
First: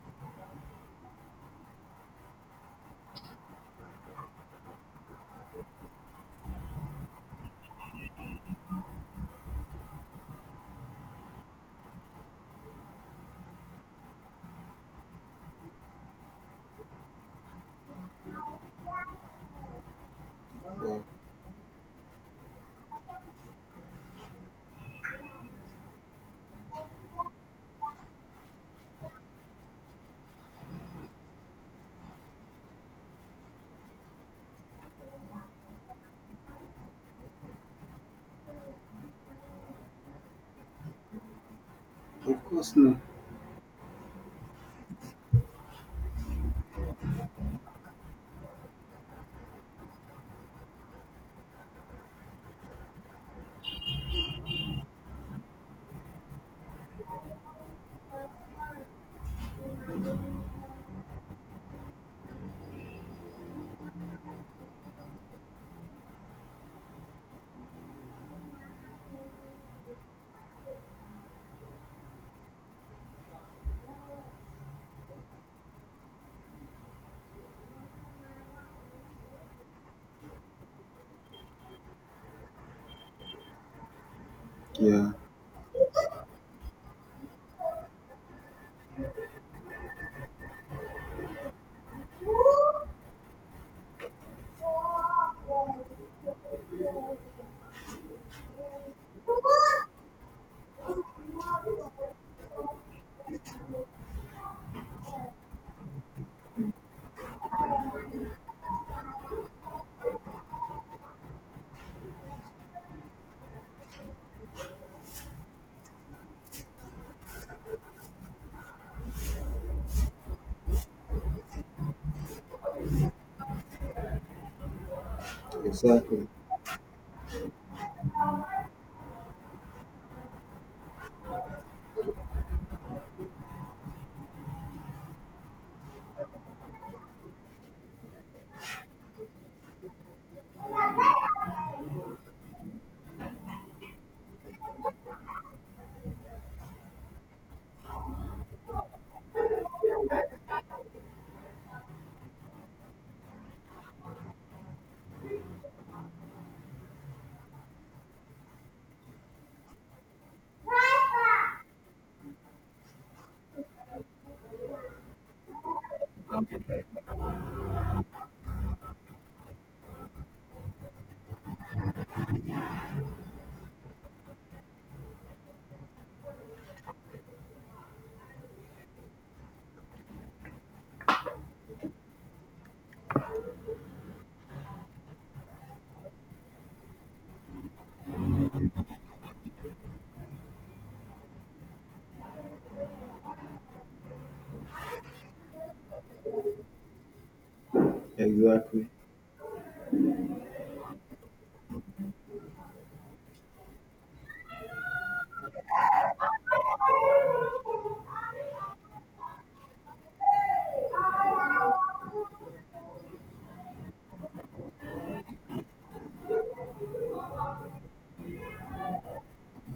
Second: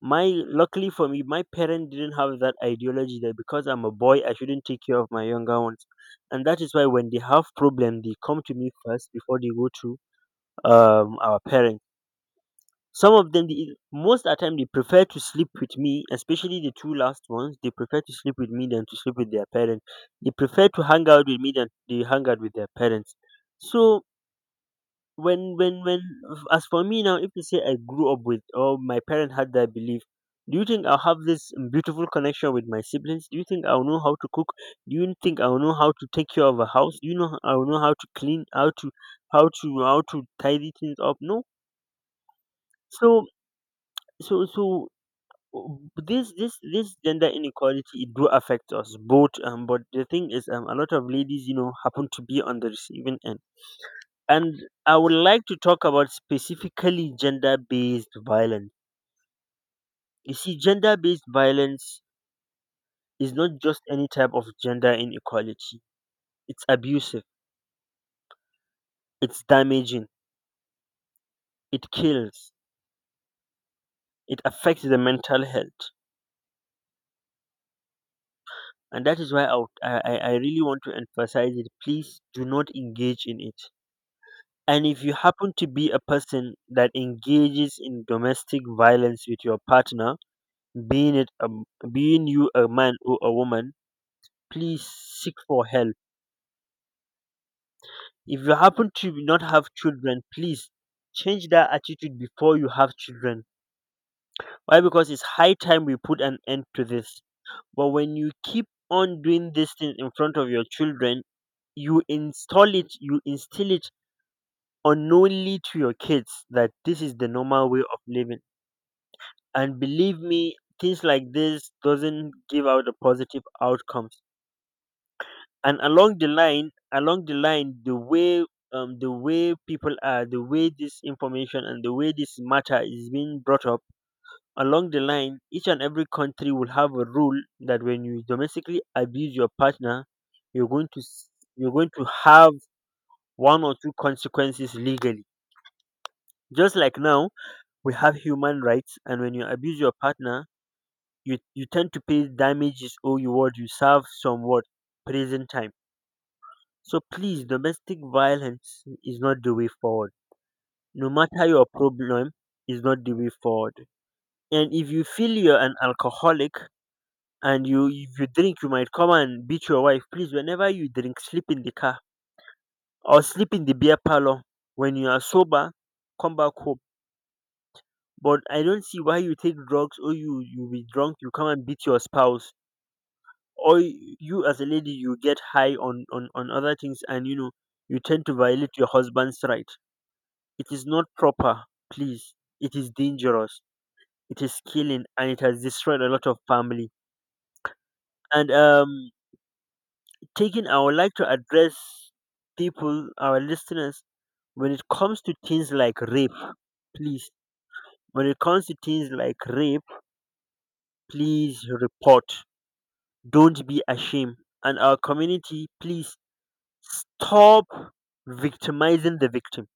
S1: my Luckily for me, my parents didn't have that ideology that because I'm a boy I shouldn't take care of my younger ones. And that is why when they have problem they come to me first before they go to our parents. Some of them most of the time they prefer to sleep with me, especially the two last ones. They prefer to sleep with me than to sleep with their parents. They prefer to hang out with me than they hang out with their parents. So, when as for me now, if you say I grew up with or my parent had that belief, do you think I'll have this beautiful connection with my siblings? Do you think I'll know how to cook? Do you think I'll know how to take care of a house? Do you know I'll know how to clean, how to, how to tidy things up? No.
S2: Of course not.
S1: So so so this gender inequality, it do affect us both, um, but the thing is, um, a lot of ladies, you know, happen to be on the receiving end. And I would like to talk about specifically gender based violence. You see, gender based violence is not just any type of gender inequality. It's abusive, it's damaging, it kills, it affects the mental health. And that is why I, would- I really want to emphasize it. Please do not engage in it. And if
S2: Yeah,
S1: you happen to be a person that engages in domestic violence with your partner, being it a, being you a man or a woman, please seek for help. If you happen to not have children, please change that attitude before you have children. Why? Because it's high time we put an end to this. But when you keep on doing these things in front of your children, you install it, you instill it unknowingly to your kids that this is the normal way of living. And believe me, things like this doesn't give out the positive outcomes. And along the
S2: exactly,
S1: line, the way, the way people are, the way this information and the way this matter is being brought up, along the line each and every country will have a rule that when you domestically abuse your partner, you're going to s- you're going to have one or two consequences legally. Just like now, we have human rights, and when you abuse your partner, you tend to pay damages or you what, you serve some what, prison time. So please, domestic violence is not the way forward. No matter your problem, is not the way forward. And if you feel you're an alcoholic and you if you drink, you might come and beat your wife. Please, whenever you drink, sleep in the car or sleep in the beer parlor. When you are sober, come back home. But I don't see why you take drugs or you be drunk, you come and beat your spouse. or y- you as a lady, you get high on other things, and you know, you tend to violate your husband's right. It is not proper, please. It is dangerous, it is killing, and it has destroyed a lot of family. And
S2: exactly,
S1: taking I would like to address people, our listeners, when it comes to things like rape, please, when it comes to things like rape, please report, don't be ashamed. And our community, please, stop victimizing the victim.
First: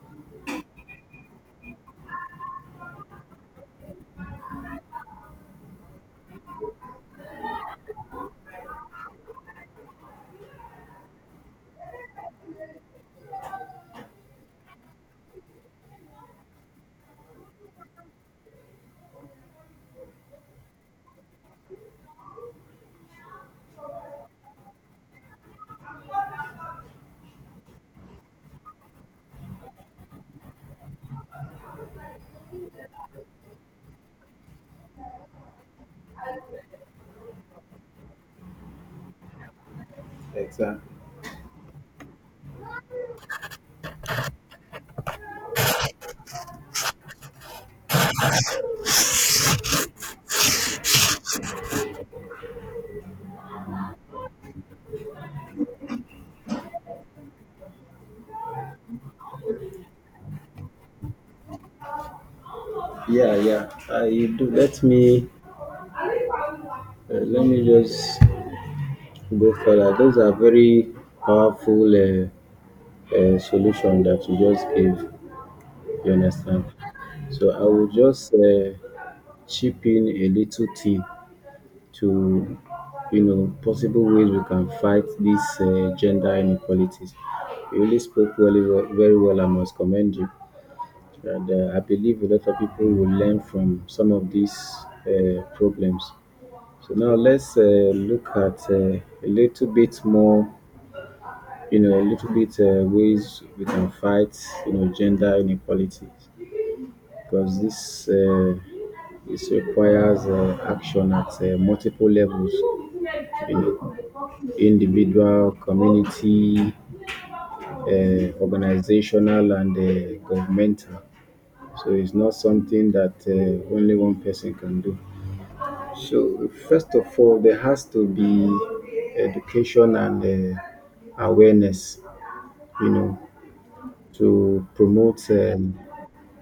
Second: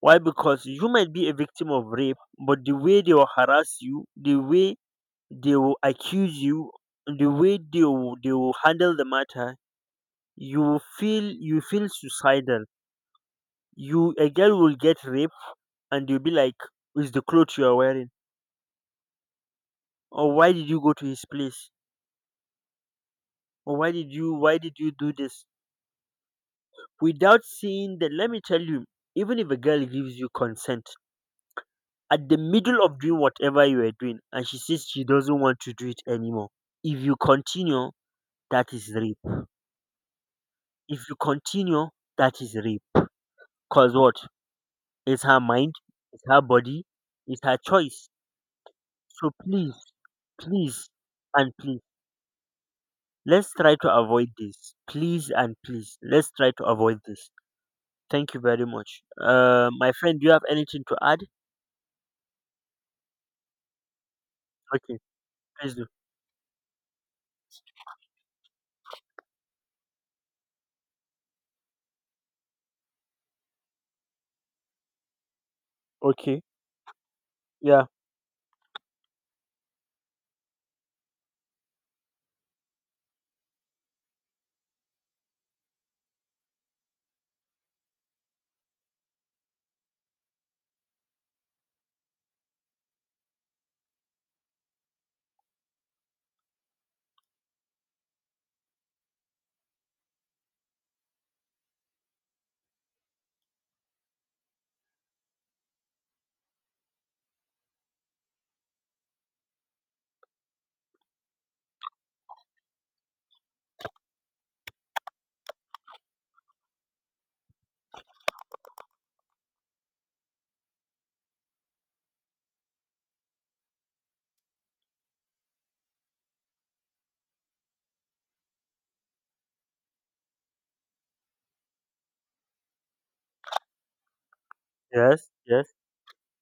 S1: Why? Because you might be a victim of rape, but the way they will harass you, the way they will accuse you, the way they will handle the matter, you will feel, you feel suicidal. You, a girl, will get raped and you'll be like, "Is the clothes you are wearing? Or why did you go to his place? Or why did you do this?" Without seeing that, let me tell you, even if a girl gives you consent, at the middle of doing whatever you were doing and she says she doesn't want to do it anymore. If you continue, that is rape.
S2: exactly.
S1: If you continue, that is rape. Cause what? It's her mind, it's her body, it's her choice. So please, please, and please, let's try to avoid this. Please and please, let's try to avoid this. Thank you very much. My friend, do you have anything to add?
S2: Yeah, yeah. You do.
S1: Okay, please do.
S2: Let me just go further. Those are very powerful solution that you just gave. You
S1: Okay.
S2: understand? So I
S1: Yeah.
S2: will just chip in a little tip to you know possible ways we can fight these gender inequalities. You really spoke really well, very well. I must commend you. And I believe a lot of people will learn from some of these problems. So now let's look at a little bit more. You know, a little bit ways we can fight. You know, gender inequalities because this requires action at multiple levels. You know, individual, community, organizational, and governmental. So it's not something that only one person can do. So first of all, there has to be education and awareness, you know, to promote,
S1: Yes. Yes.
S2: um,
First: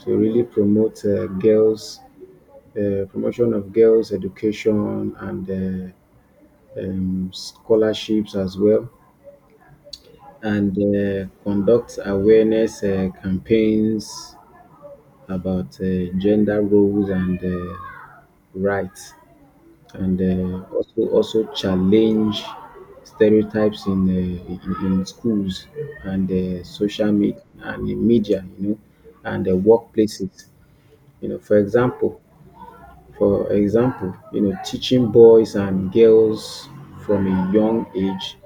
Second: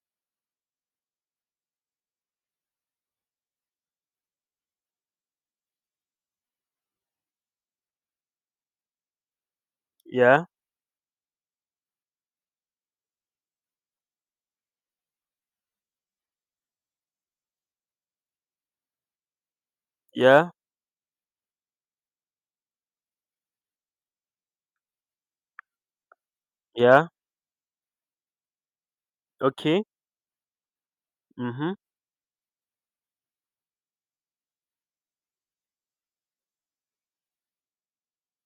S2: to really promote promotion of girls' education and scholarships as well
S1: Yeah.
S2: and conduct awareness campaigns about gender roles and rights, and
S1: Yeah.
S2: also also challenge stereotypes in schools and
S1: Yeah.
S2: social media and in media, you know, and
S1: Okay.
S2: workplaces. You know,
S1: Mhm.
S2: for example, you know, teaching boys and girls from a young age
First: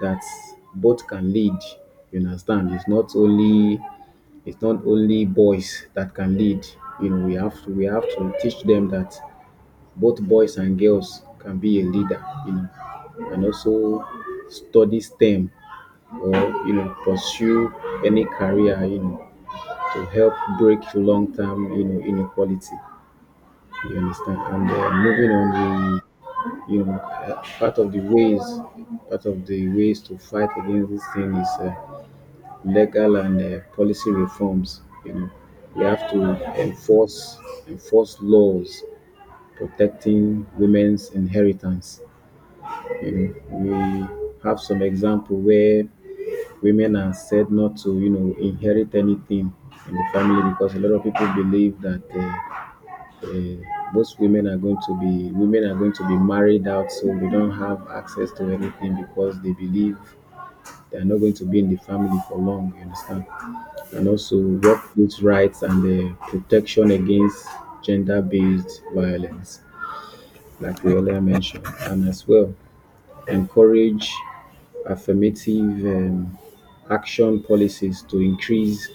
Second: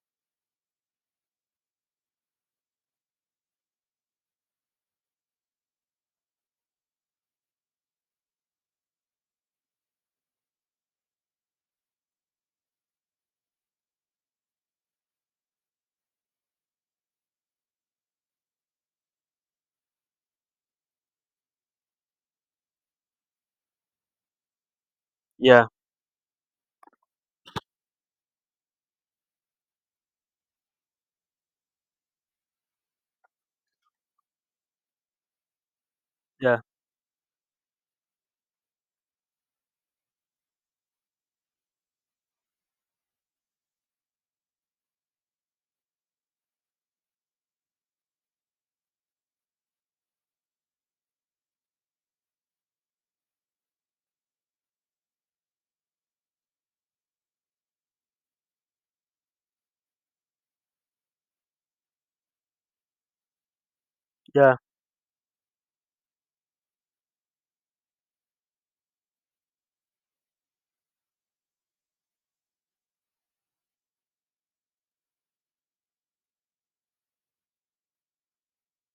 S2: that both can lead, you understand, it's not only boys that can lead. You know, we have to teach them that both boys and girls can be a leader. You know, and also study STEM or you know pursue any career. You know, to help break long term you know inequality. You understand? And moving
S1: Yeah,
S2: on, we you know part of the ways part of the ways to fight against this thing is legal and policy reforms. You know, we have to
S1: yeah,
S2: enforce laws protecting women's inheritance. You know, we have some example where women are said not to you know inherit anything in the family because a lot of people believe that. uh, Most women are going to be women are going to be married out, so they don't have access to anything because they believe they are not going to be in the family for long, you understand, and also
S1: yeah,
S2: workplace rights and the protection against gender-based violence, like we earlier mentioned, and as well encourage affirmative action policies to increase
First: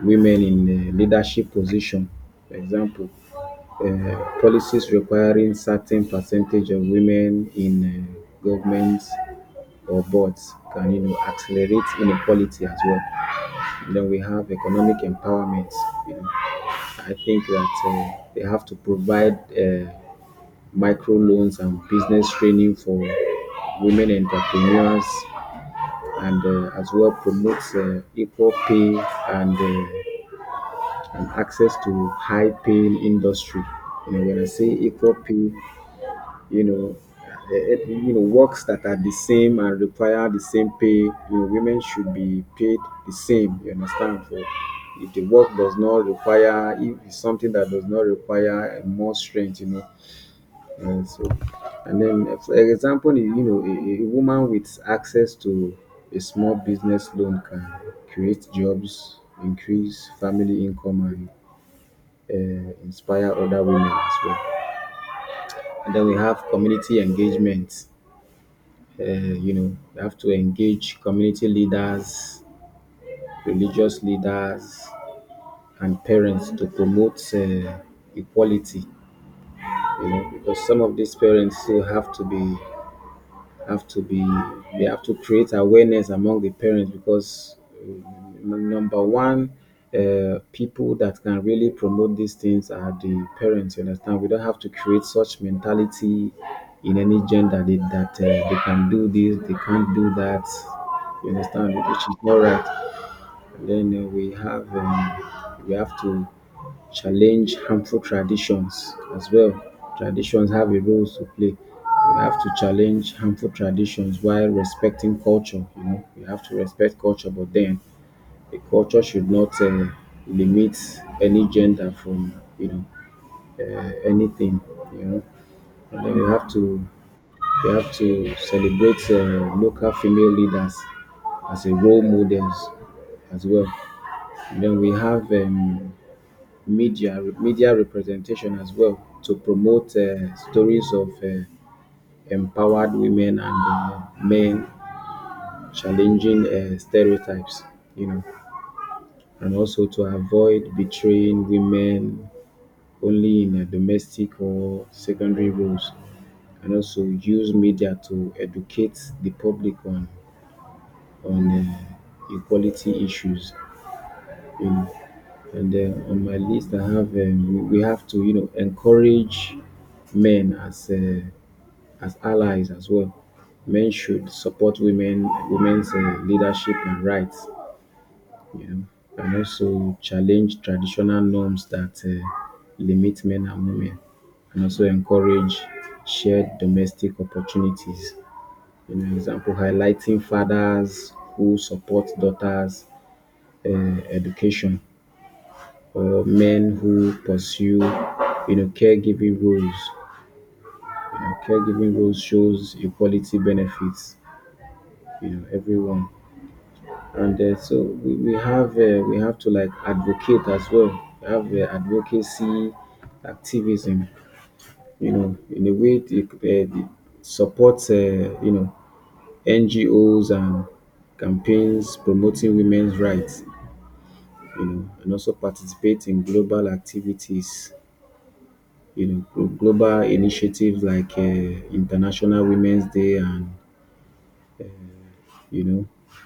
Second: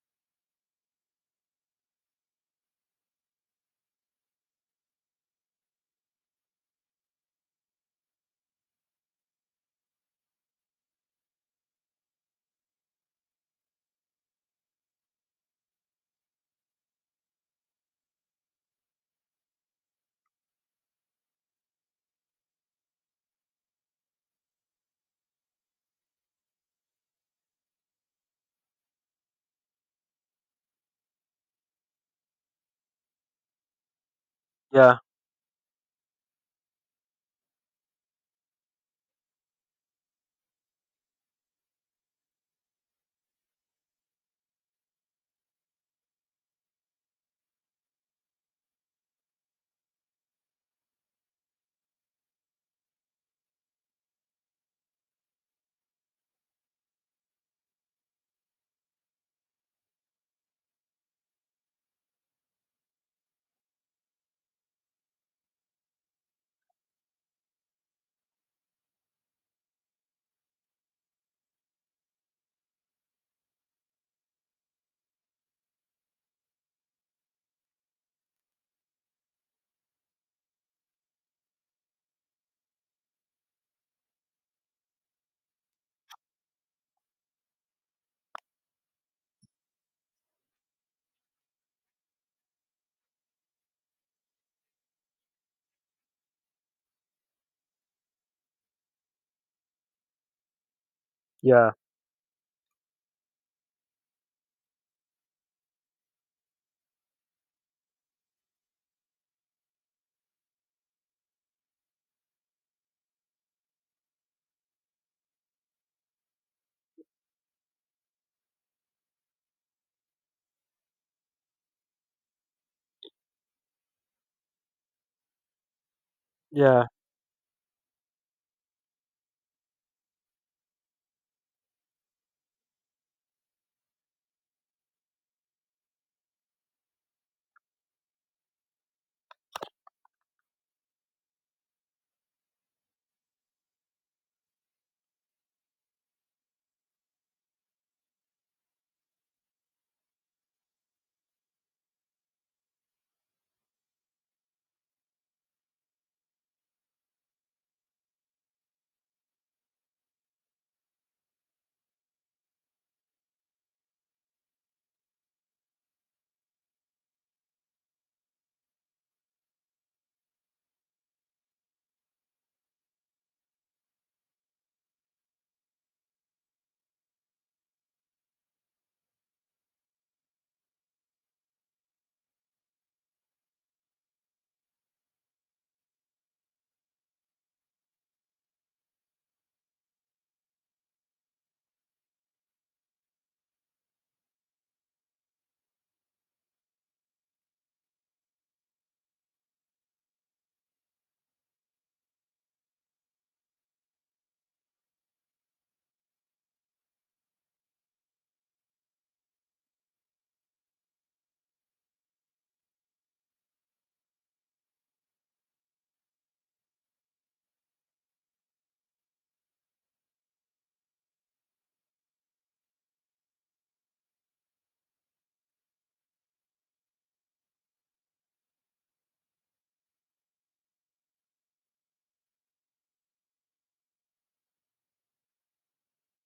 S2: women in leadership position. For example, policies requiring certain percentage of women in governments or boards can you know accelerate inequality as well. And then we have economic empowerment. You know, I think that they have to provide microloans and business training for women entrepreneurs and as well promotes equal pay and, uh, and access to high paying industry. You know, when I say
S1: yeah,
S2: equal pay, you know, you know, works that are the same and require the same pay. You know, women should be paid the same. You understand? For if the work does not require, if it's something that does not require more strength, you know. And for example, you know, a woman with access to a small business loan can create jobs, increase family income, and inspire other women as well. And then we have community engagement. You know, you have to engage community leaders, religious leaders, and parents to promote equality. You know, because some of these parents still have to be they have to create awareness among the parents because number one people that can really promote these things are the parents, you understand, we don't have to create such mentality in any gender that they can do this they can't do that, you
S1: yeah,
S2: understand, which is not right. Then we have to challenge harmful traditions as well. Traditions have a role to play. We have to challenge harmful traditions while respecting culture. You know, we have to respect culture, but then the culture should not limit any gender from you know anything. You know, and then
S1: yeah.
S2: we have to celebrate local female leaders as a role models as well. Then we have media representation as well to promote stories of empowered women and men challenging stereotypes, you know, and also to avoid betraying women only in domestic or secondary roles, and also use media to educate the public on on uh, equality issues, you know. And then on my list, I have we have to you know encourage men as allies as well. Men should support women's leadership and rights, you know, and also challenge traditional norms that limit men and women, and also encourage shared domestic opportunities. You know, example highlighting fathers who support daughters' education or men who pursue, you know, caregiving roles. You know, caregiving roles shows equality benefits, you know, everyone. And so we have to like advocate as well. We have advocacy activism, you know, in a way it supports, you know, NGOs and campaigns promoting women's rights, you know, and also participate in global activities, you know, global initiatives like International Women's Day and, you know,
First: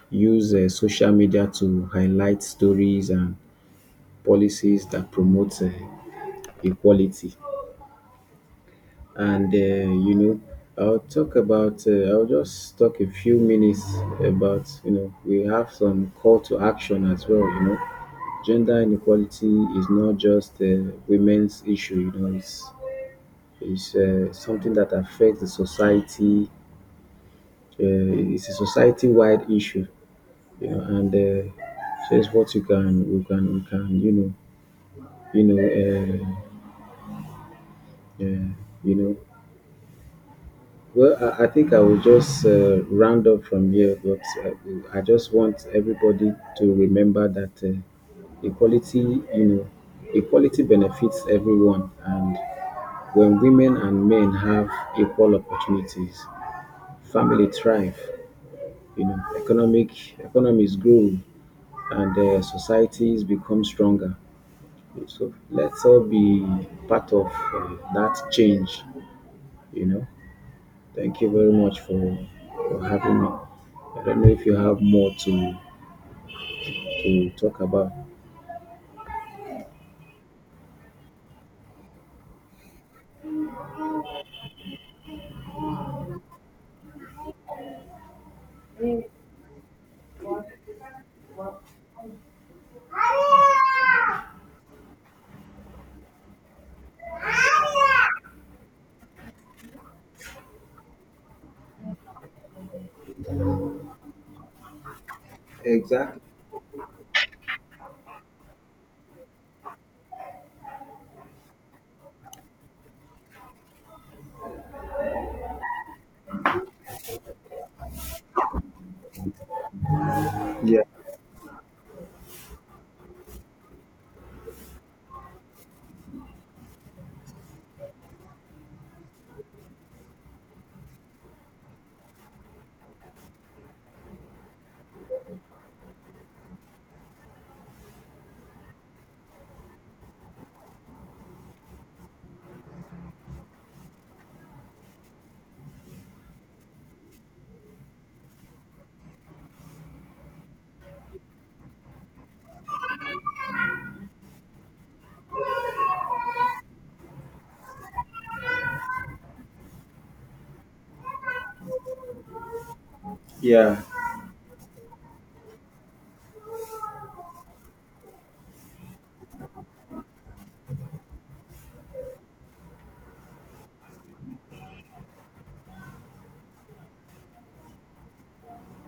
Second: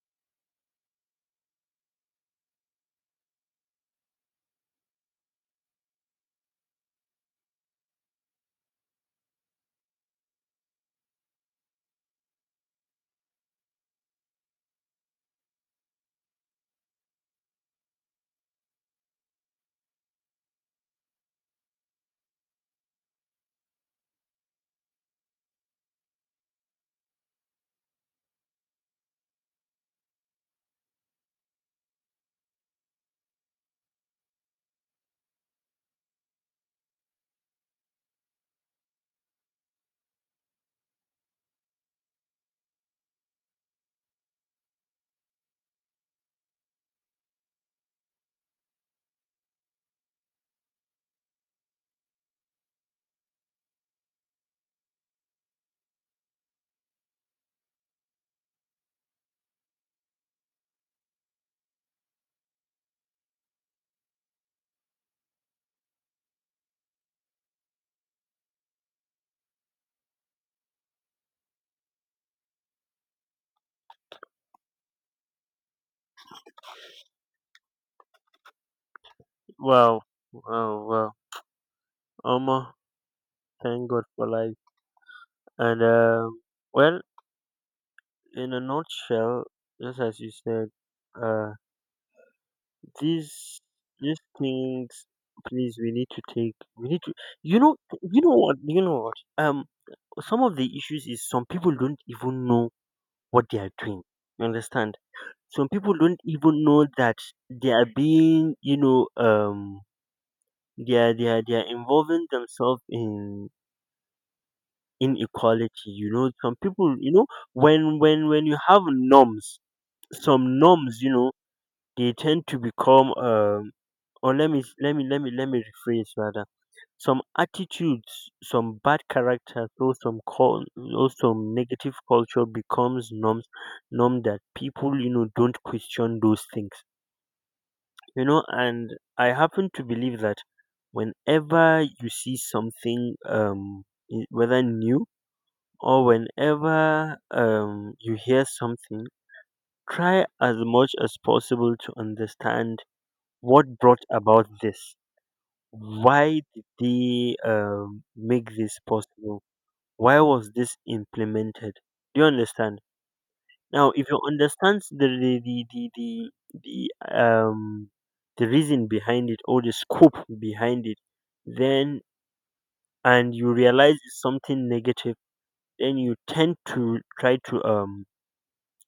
S2: use social media to highlight stories and policies that promote equality. And, you know, I'll talk about, I'll just talk a few minutes about, you know, we have some call to action as well, you know. Gender inequality is not just a women's issue, you know, it's something that affects the society. It's a society wide issue, you know, and so it's what you can we can we can you know you know uh, you know. Well, I think I will just round up from here. But I just want everybody to remember that equality, you know, equality benefits everyone, and when women and men have equal opportunities, family thrive, you know, economic economies grow, and societies become stronger. So let's all be part of that change, you know. Thank you very much for having me. I don't know if you have more to talk about.
S1: Wow, wow, wow. Almost thank God for life. And well, in a nutshell, just as you said, uh, these things, please, we need to take. We need to. You know, you know what, you know what. Um, some of the issues is some people don't even know what they are doing. You understand? Some people don't
S2: Exactly.
S1: even know that they are being, you know, they are involving themselves in inequality. You know, some people, you know, when you have norms, some
S2: Yeah.
S1: norms, you know, they tend to become, um, or let me rephrase rather, some attitudes, some bad character, so some call or some negative culture becomes norms, norm that people, you know, don't question those things, you know. And I happen to believe that whenever you see something, whether new, or whenever, you hear something, try as much as possible to understand what brought about this, why did they, make this possible, why was this implemented, do you understand?
S2: Yeah.
S1: Now, if you understand the the reason behind it or the scope behind it, then, and you realize it's something negative, then you tend to try to,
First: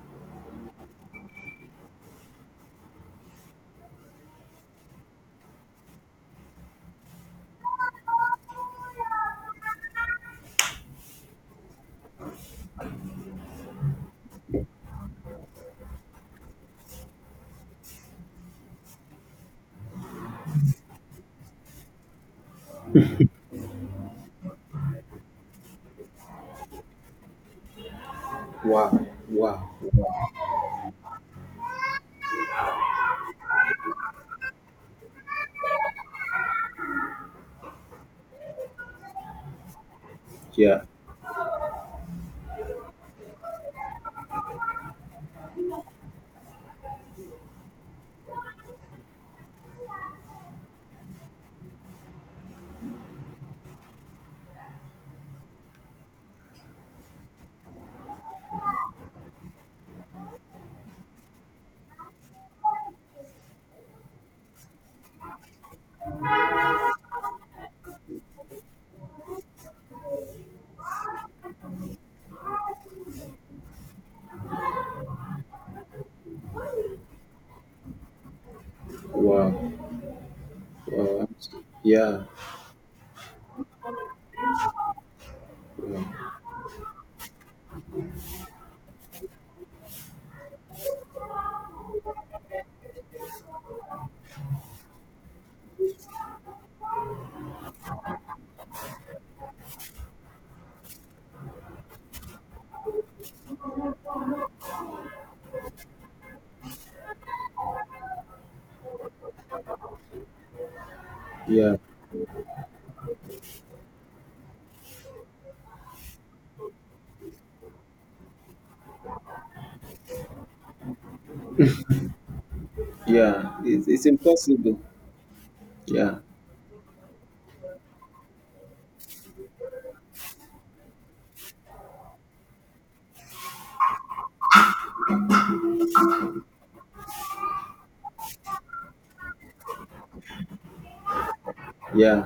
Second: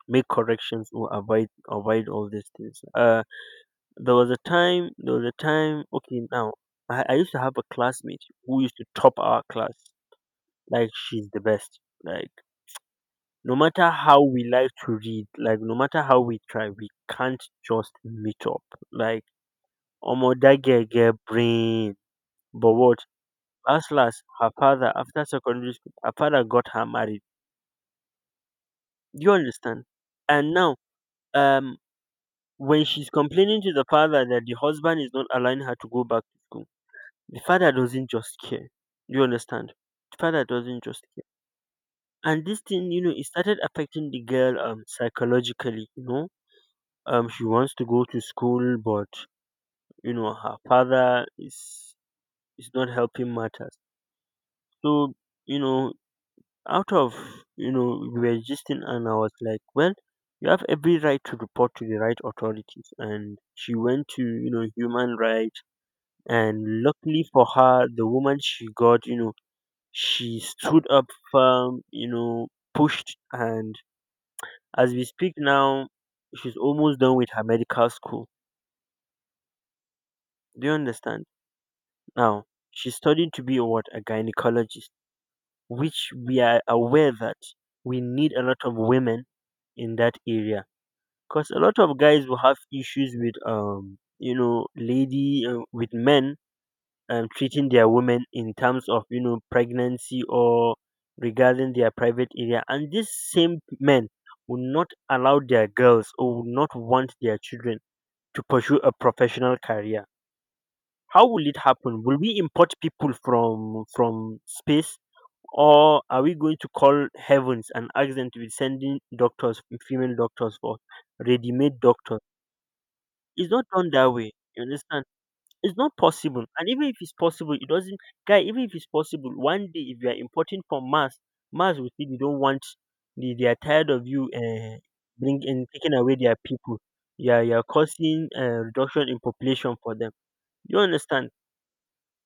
S1: make corrections or avoid all these things. There was a time. Okay, now I used to have a classmate who used to top our class, like she's the best, like no matter how we like to read, like no matter how we try, we can't just meet up. Like omo that girl get brain. But what? As last her father, after secondary school, her father got her married.
S2: Wow.
S1: Do you
S2: Wow.
S1: understand? And now, um when she's complaining to the father that the husband is not allowing her to go back to school, the father doesn't just care. Do you understand? The father
S2: Yeah.
S1: doesn't just care. And this thing, you know, it started affecting the girl, um, psychologically, you know, um, she wants to go to school, but you know her father is not helping matters. So, you know, out of, you know, we were gisting and I was like, well, you have every right to report to the right authorities. And she went to, you know, human rights, and luckily for her, the woman she got, you know, she stood up firm, you know, pushed, and as we speak now, she's almost done with her medical school.
S2: Wow.
S1: Do you understand?
S2: Wow. Yeah.
S1: Now, she's studying to be a what? A gynecologist, which
S2: Wow.
S1: we are aware that we need a lot of women in that area, because a lot of guys will have issues with, you know, lady, with men, treating their women in terms of, you know, pregnancy or regarding their private area. And these same men will not allow their girls or will not want their children to pursue a professional career. How will it
S2: Yeah.
S1: happen? Will we import people from space, or are we going to call heavens and ask them to be sending doctors, female doctors, for ready-made doctors? It's
S2: Yeah.
S1: not done
S2: It's
S1: that way. You
S2: impossible.
S1: understand? It's not
S2: Yeah.
S1: possible. And even if it's possible, it doesn't. Guy, even if it's possible, one day if you are importing from Mars, Mars will say they don't want. They are tired of you, bringing and taking away their people. Yeah, you are causing a reduction in population for them. You understand?
S2: Yeah.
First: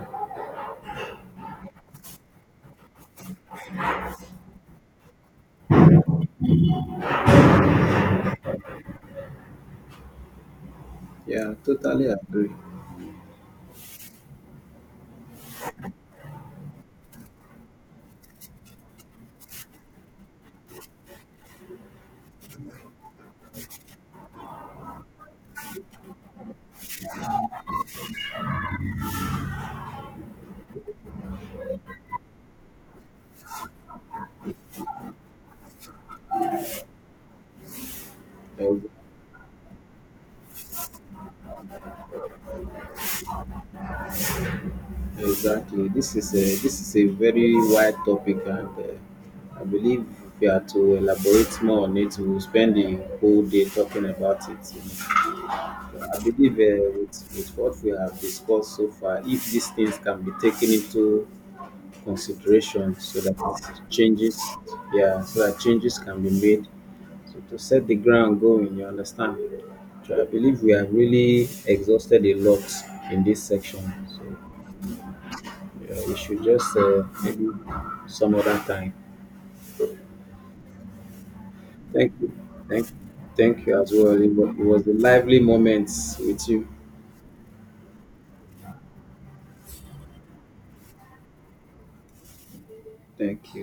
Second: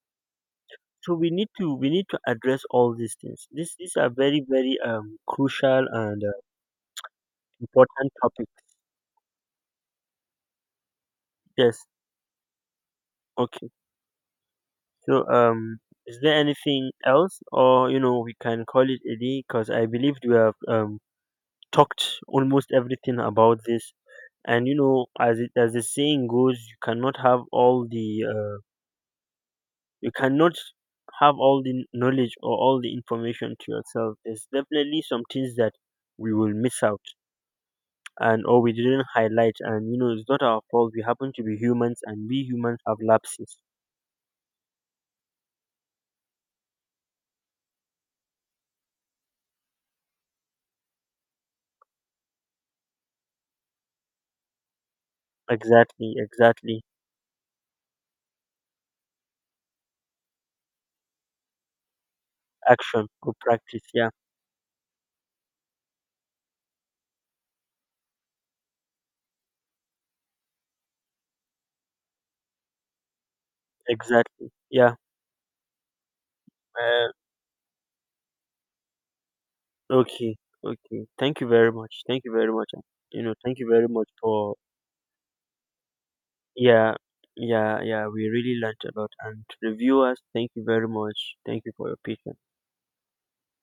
S1: So we need to address all these things. This these are very crucial and, important topics.
S2: Yeah.
S1: Yes.
S2: Totally agree.
S1: Okay. So, is there anything else, or you know, we can call it a day? Because I believe we have, talked almost everything about this. And you know, as it, as the saying goes, you cannot have all the, you cannot have all the knowledge or all the information to yourself. There's definitely some things that we will miss out, and or
S2: I
S1: we
S2: agree.
S1: didn't highlight. And you know, it's not our fault, we happen to be humans, and we humans have lapses.
S2: Exactly. This is a very wide topic, and I believe if we are to elaborate more on it, we will spend the whole day talking about it. You know.
S1: Exactly,
S2: I believe
S1: exactly.
S2: with what we have discussed so far, if these things can be taken into consideration,
S1: Action,
S2: so
S1: good
S2: that
S1: practice,
S2: it
S1: yeah.
S2: changes, yeah, so that changes can be made, so to set the ground going, you understand. So I believe we have really exhausted a lot in this section. So.
S1: Exactly, yeah.
S2: Yeah, we should just
S1: uh,
S2: maybe some other time.
S1: okay. Okay, thank you very much,
S2: Thank
S1: thank you
S2: you.
S1: very much.
S2: Thank,
S1: You know, thank
S2: thank
S1: you
S2: you
S1: very
S2: as
S1: much
S2: well.
S1: for,
S2: It was a lively moment with you.
S1: yeah, yeah, yeah, we really learned a lot. And to the viewers, thank you very much, thank you for your patience.
S2: Thank you.